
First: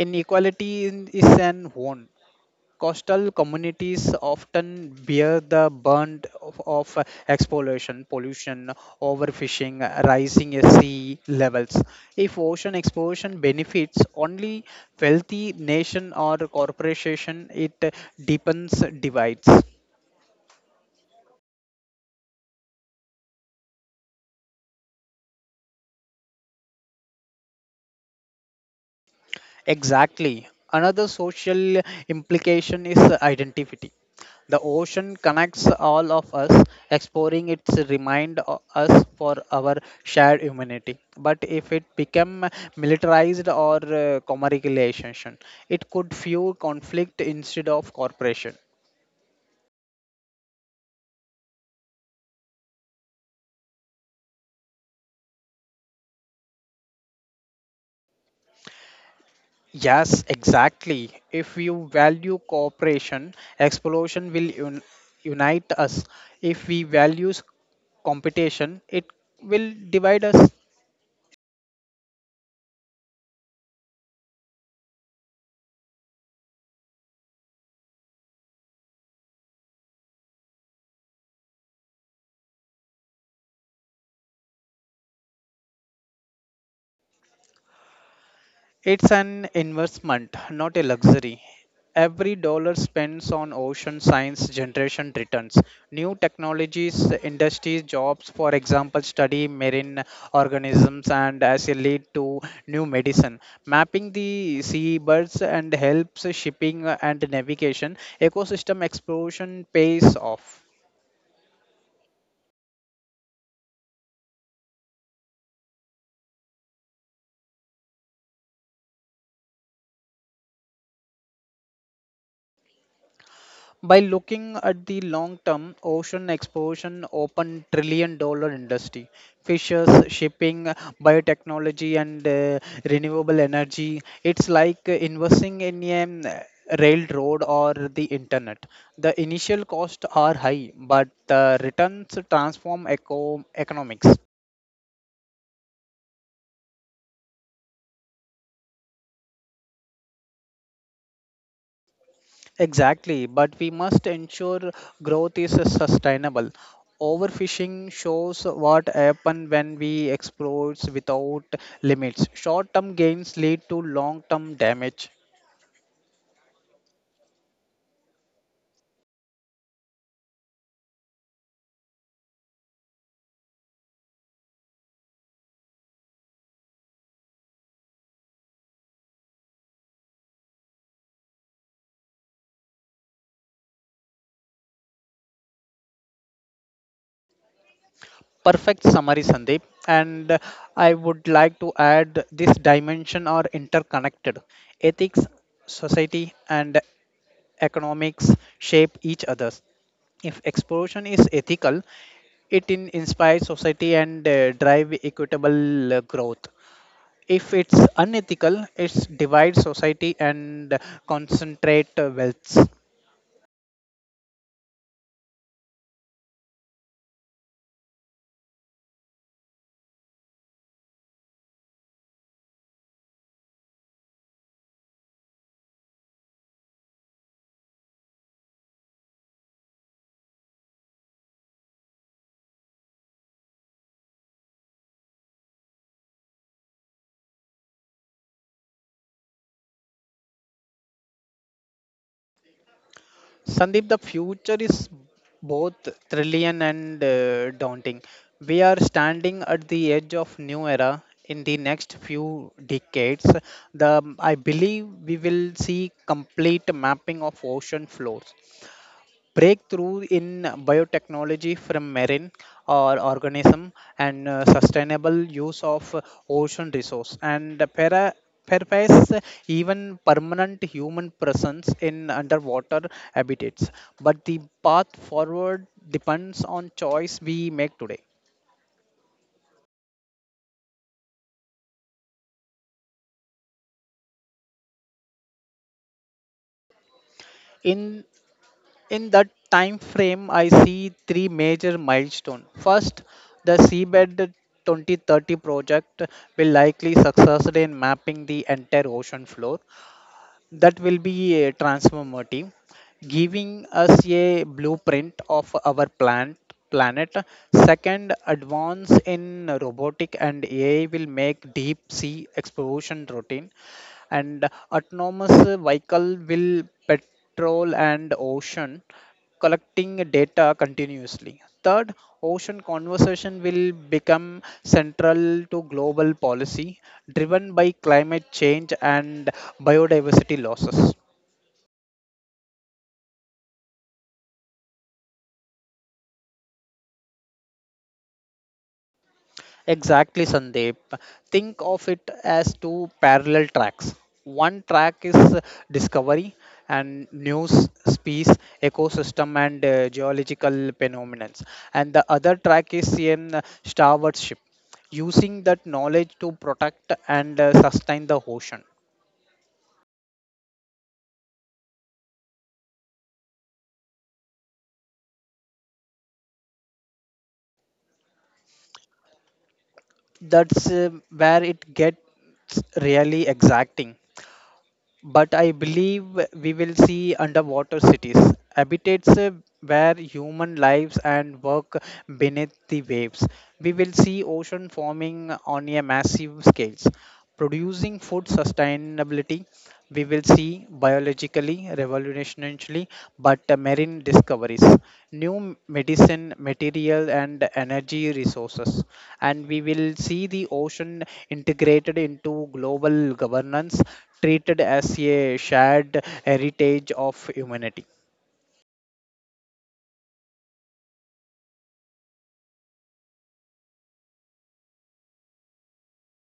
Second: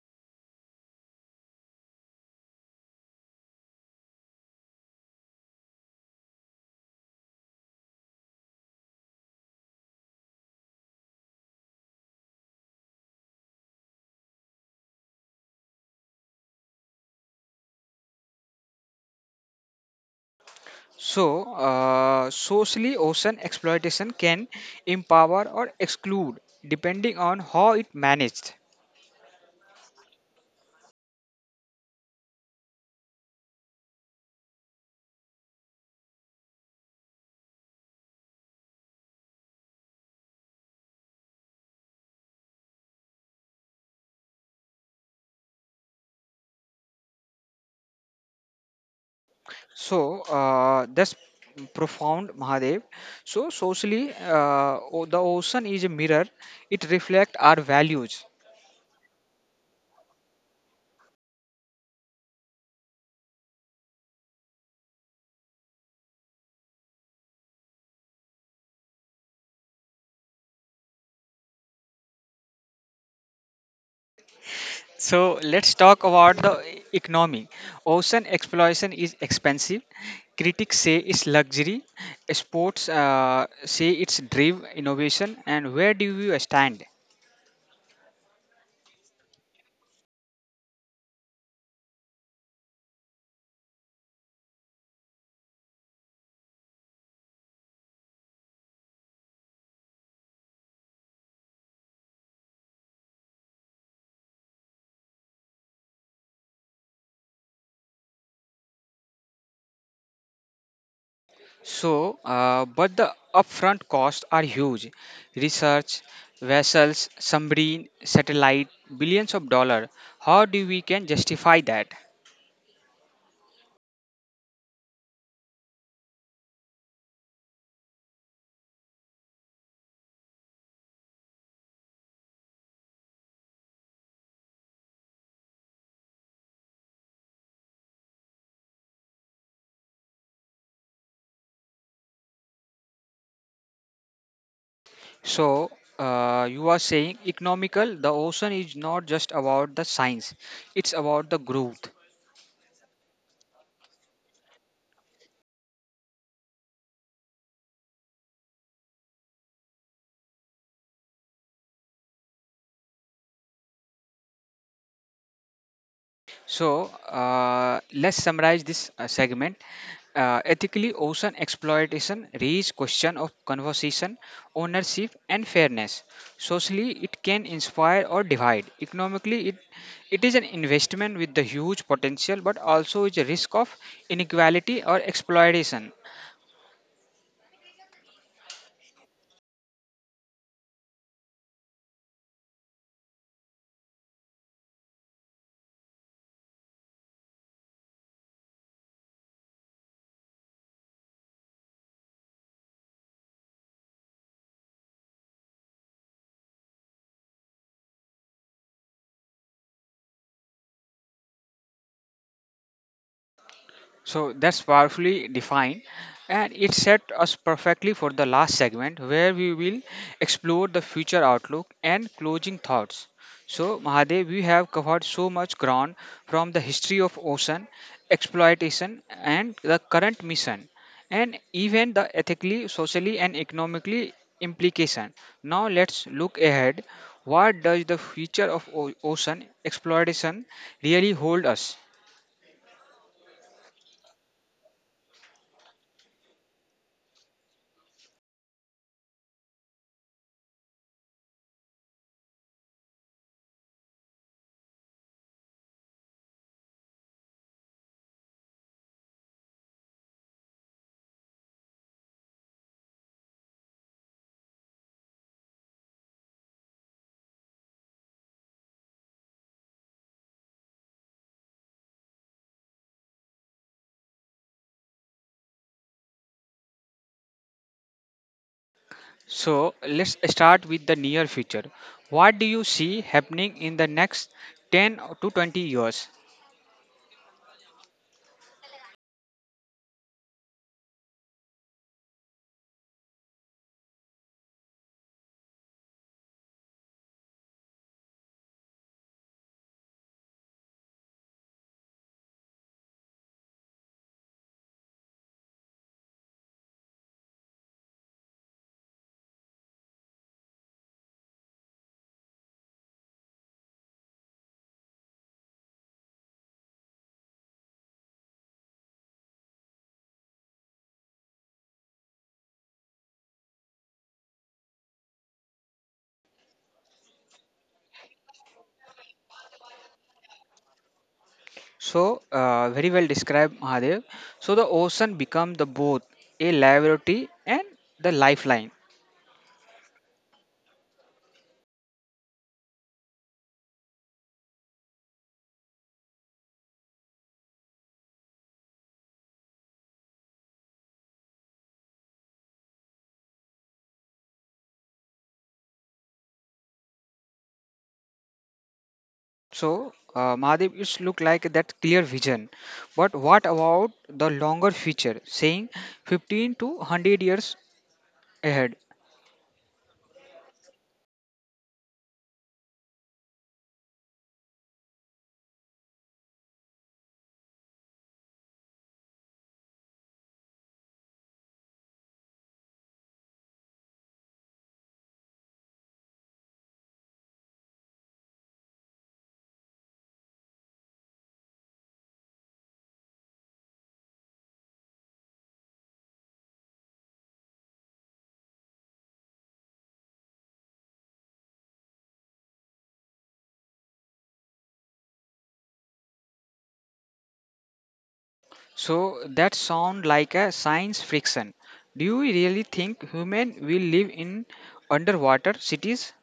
B: Inequality in- is an one. Coastal communities often bear the burden of, of exploration, pollution, overfishing, rising sea levels. If ocean exploration benefits only wealthy nation or corporation, it deepens divides.
A: So uh, socially, ocean exploitation can empower or exclude depending on how it managed.
B: Exactly. Another social implication is identity. The ocean connects all of us, exploring it reminds us for our shared humanity. But if it become militarized or uh, commercialization, it could fuel conflict instead of cooperation.
A: So uh, that's profound, Mahadev. So socially, uh, o- the ocean is a mirror. It reflects our values.
B: Yes, exactly. If we value cooperation, explosion will un- unite us. If we value competition, it will divide us.
A: So let's talk about the e- economy. Ocean exploration is expensive. Critics say it's luxury. Sports uh, say it's drive innovation. And where do you stand?
B: It's an investment, not a luxury. Every dollar spent on ocean science generation returns. New technologies, industries, jobs, for example, study marine organisms and as a lead to new medicine. Mapping the seabirds and helps shipping and navigation. Ecosystem exploration pays off.
A: So, uh, but the upfront costs are huge. Research, vessels, submarine, satellite, billions of dollars. How do we can justify that?
B: By looking at the long term, ocean exploration open trillion dollar industry. Fishes, shipping, biotechnology, and uh, renewable energy. It's like investing in a um, railroad or the internet. The initial costs are high, but the returns transform eco- economics.
A: So, uh, you are saying economical. The ocean is not just about the science; it's about the growth.
B: Exactly, but we must ensure growth is sustainable. Overfishing shows what happens when we exploit without limits. Short term gains lead to long term damage.
A: So uh, let's summarize this uh, segment. Uh, ethically ocean exploitation raises question of conservation, ownership, and fairness. Socially, it can inspire or divide. Economically, it it is an investment with the huge potential, but also is a risk of inequality or exploitation.
B: Perfect summary, Sandeep. And uh, I would like to add this dimension are interconnected. Ethics, society, and economics shape each other. If exploration is ethical, it in- inspires society and uh, drive equitable uh, growth. If it's unethical, it divides society and concentrate uh, wealth.
A: So that's powerfully defined, and it set us perfectly for the last segment where we will explore the future outlook and closing thoughts. So, Mahadev, we have covered so much ground from the history of ocean exploitation and the current mission, and even the ethically, socially, and economically implication. Now, let's look ahead. What does the future of o- ocean exploitation really hold us?
B: Sandeep, the future is both thrilling and uh, daunting. We are standing at the edge of new era in the next few decades. The I believe we will see complete mapping of ocean floors, breakthrough in biotechnology from marine or organism and uh, sustainable use of uh, ocean resource and para pervades, even permanent human presence in underwater habitats. But the path forward depends on choice we make today.
A: So let's start with the near future. What do you see happening in the next ten to twenty years?
B: in In that time frame, I see three major milestones. First, the Seabed twenty thirty project will likely succeed in mapping the entire ocean floor. That will be uh, transformative, giving us a blueprint of our plant, planet. Second, advance in robotic and A I will make deep sea exploration routine and autonomous vehicle will patrol and ocean collecting data continuously. Third, ocean conservation will become central to global policy driven by climate change and biodiversity losses.
A: So uh, very well described, Mahadev. So the ocean become the both a liability and the lifeline.
B: Exactly, Sandeep. Think of it as two parallel tracks. One track is uh, discovery and news, space, ecosystem, and uh, geological phenomena, and the other track is in uh, stewardship, using that knowledge to protect and uh, sustain the ocean.
A: So uh, Mahadev, it's look like that clear vision. But what about the longer future, saying fifteen to one hundred years ahead?
B: That's uh, where it gets really exacting. But I believe we will see underwater cities, habitats uh, where human lives and work beneath the waves. We will see ocean forming on a massive scale, producing food sustainability. We will see biologically, revolutionarily, but uh, marine discoveries, new medicine, material, and energy resources. And we will see the ocean integrated into global governance, treated as a shared heritage of humanity.
A: So that sound like a science fiction. Do you really think human will live in underwater cities?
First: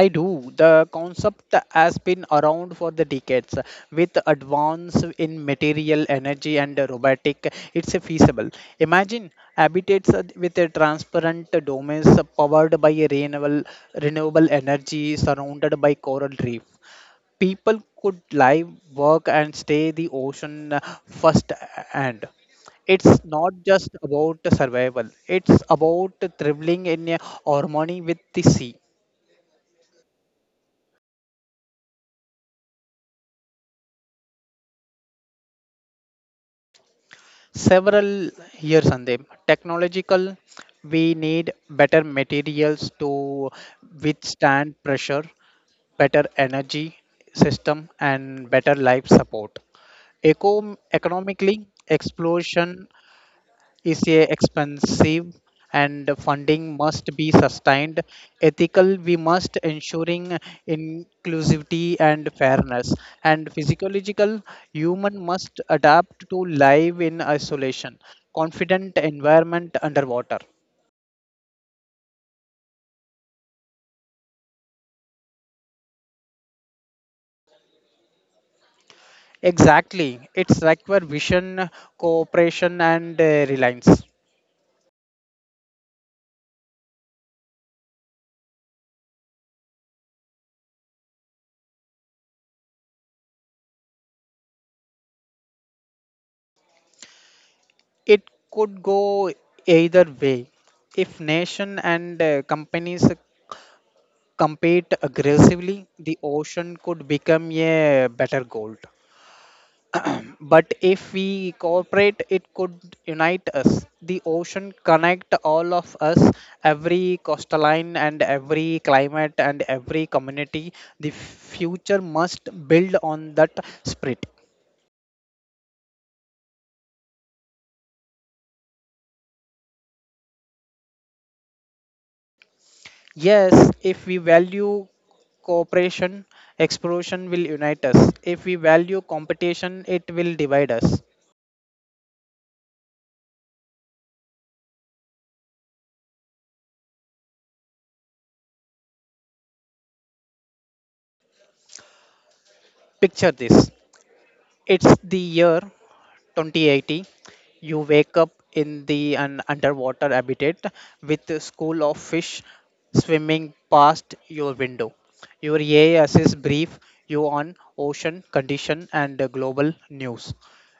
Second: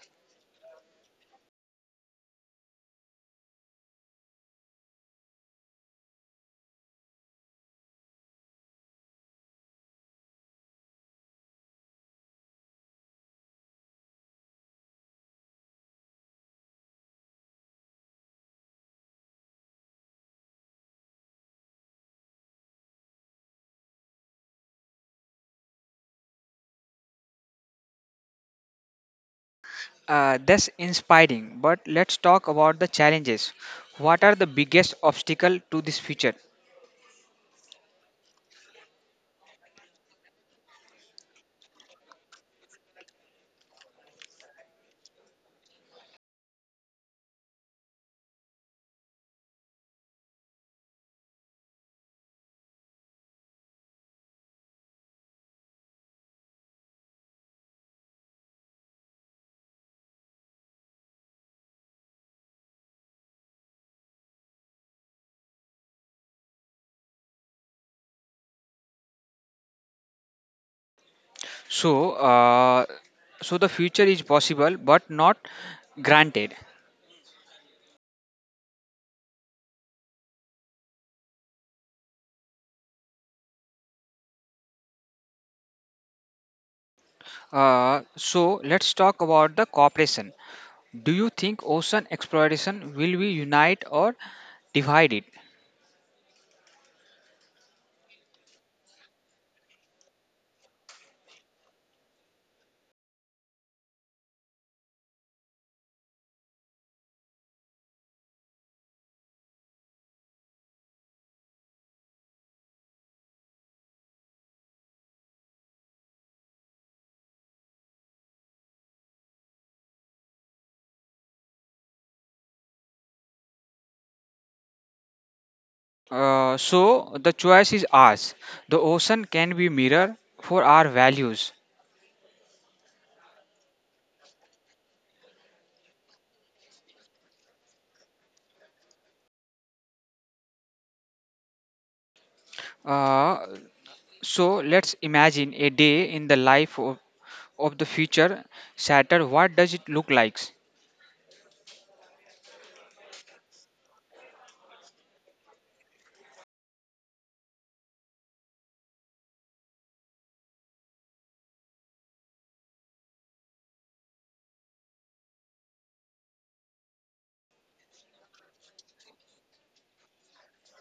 B: I do. The concept has been around for the decades. With advance in material energy and robotic, it's feasible. Imagine habitats with a transparent domes powered by a renewable renewable energy surrounded by coral reef. People could live, work, and stay the ocean uh, first. uh, And it's not just about survival; it's about traveling in a harmony with the sea.
A: Uh, that's inspiring. But let's talk about the challenges. What are the biggest obstacle to this future?
B: Several years, Sandeep, technological. We need better materials to withstand pressure, better energy system, and better life support. Eco- economically, explosion is a expensive and funding must be sustained. Ethical, we must ensuring inclusivity and fairness, and physiological, human must adapt to live in isolation confident environment underwater.
A: So, uh, so the future is possible, but not granted.
B: Exactly, it's require vision, cooperation, and uh, reliance.
A: Uh, so let's talk about the cooperation. Do you think ocean exploration will be unite or divided?
B: It could go either way. If nation and uh, companies compete aggressively, the ocean could become a better gold. But if we cooperate, it could unite us. The ocean connect all of us, every coastline and every climate and every community. The future must build on that spirit.
A: Uh, so the choice is ours. The ocean can be mirror for our values.
B: Yes, if we value cooperation, exploration will unite us. If we value competition, it will divide us.
A: Uh, so let's imagine a day in the life of, of the future Saturn. What does it look like?
B: Picture this. It's the year twenty eighty. You wake up in the an underwater habitat with a school of fish swimming past your window. Your E A S is brief you on ocean condition and uh, global news.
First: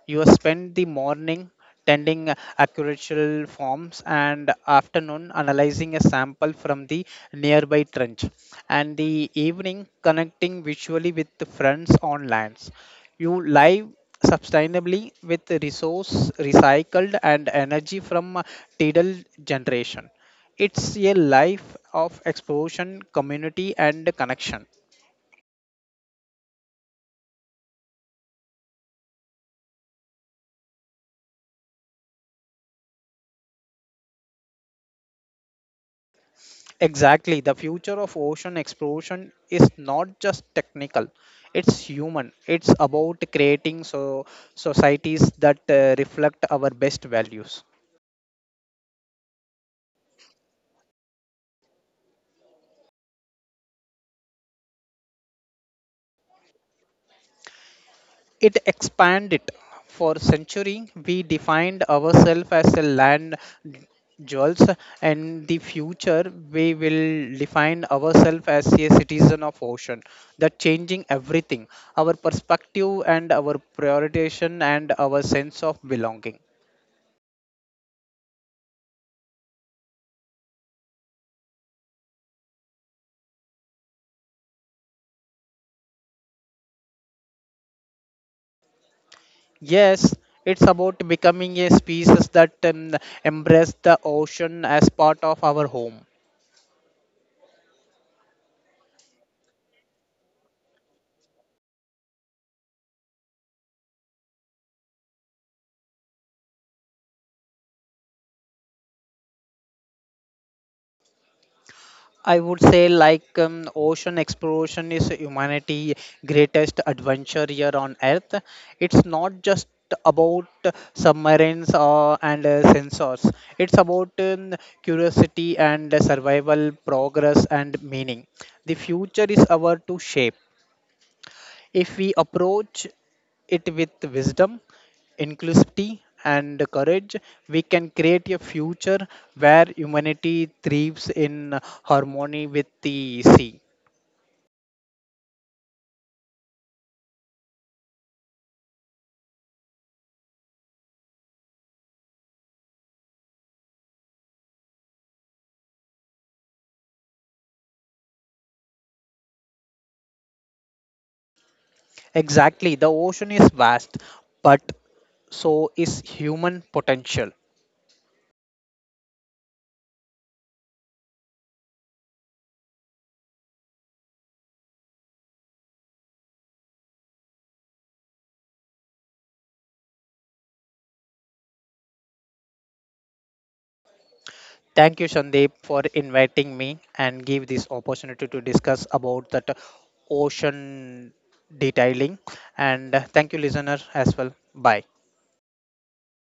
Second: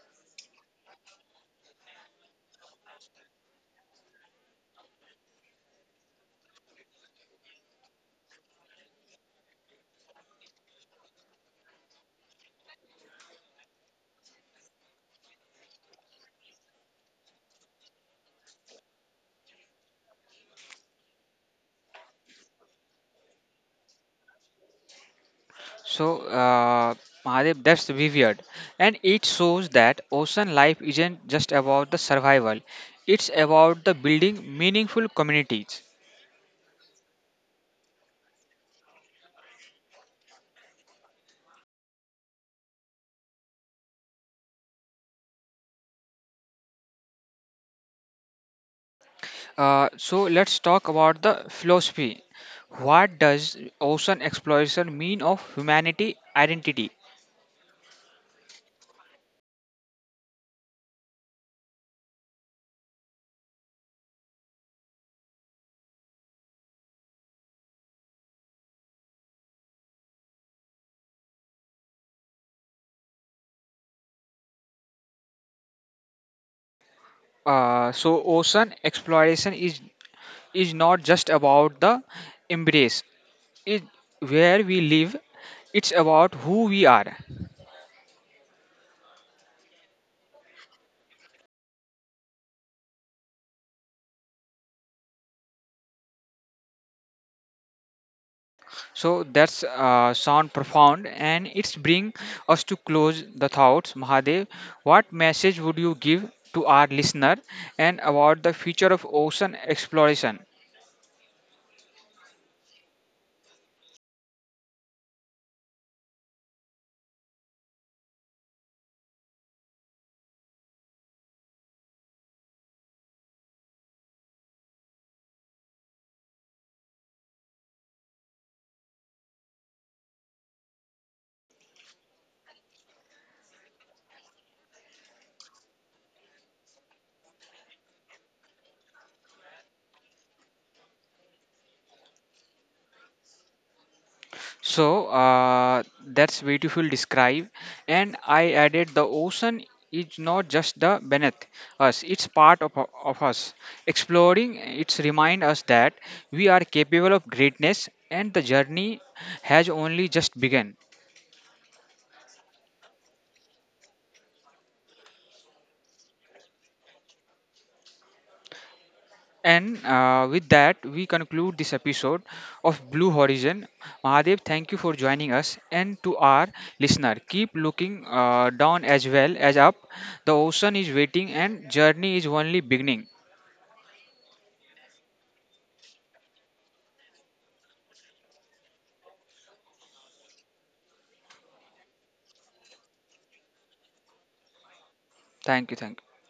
B: You spend the morning tending agricultural farms and afternoon analyzing a sample from the nearby trench and the evening connecting visually with the friends on lands. You live sustainably with resource recycled and energy from uh, tidal generation. It's a life of exploration, community, and connection.
A: So uh, Mahadev, that's weird, and it shows that ocean life isn't just about the survival. It's about the building meaningful communities.
B: Exactly, the future of ocean exploration is not just technical, it's human. It's about creating so societies that uh, reflect our best values.
A: Uh, so let's talk about the philosophy. What does ocean exploration mean of humanity identity?
B: It expanded. For century we defined ourselves as a land jewels, and the future we will define ourselves as a citizen of ocean. That changing everything, our perspective and our prioritization and our sense of belonging.
A: Uh, so ocean exploration is is not just about the embrace it where we live, it's about who we are.
B: Yes, it's about becoming a species that um, embrace the ocean as part of our home.
A: So that's uh, sound profound, and it's bring us to close the thoughts, Mahadev. What message would you give to our listener and about the future of ocean exploration?
B: I would say like um, ocean exploration is humanity' greatest adventure here on earth. It's not just about submarines uh, and uh, sensors. It's about um, curiosity and survival, progress and meaning. The future is our to shape. If we approach it with wisdom, inclusivity, and courage, we can create a future where humanity thrives in harmony with the sea.
A: So uh, that's beautiful describe. And I added the ocean is not just the beneath us; it's part of, of us. Exploring it's remind us that we are capable of greatness, and the journey has only just begun.
B: Exactly, the ocean is vast, but so is human potential.
A: And uh, with that, we conclude this episode of Blue Horizon. Mahadev, thank you for joining us. And to our listener, keep looking uh, down as well as up. The ocean is waiting, and journey is only beginning.
B: Thank you, Sandeep, for inviting me and give this opportunity to discuss about that ocean detailing. And uh, thank you, listener, as well. Bye.
A: Thank you. Thank you.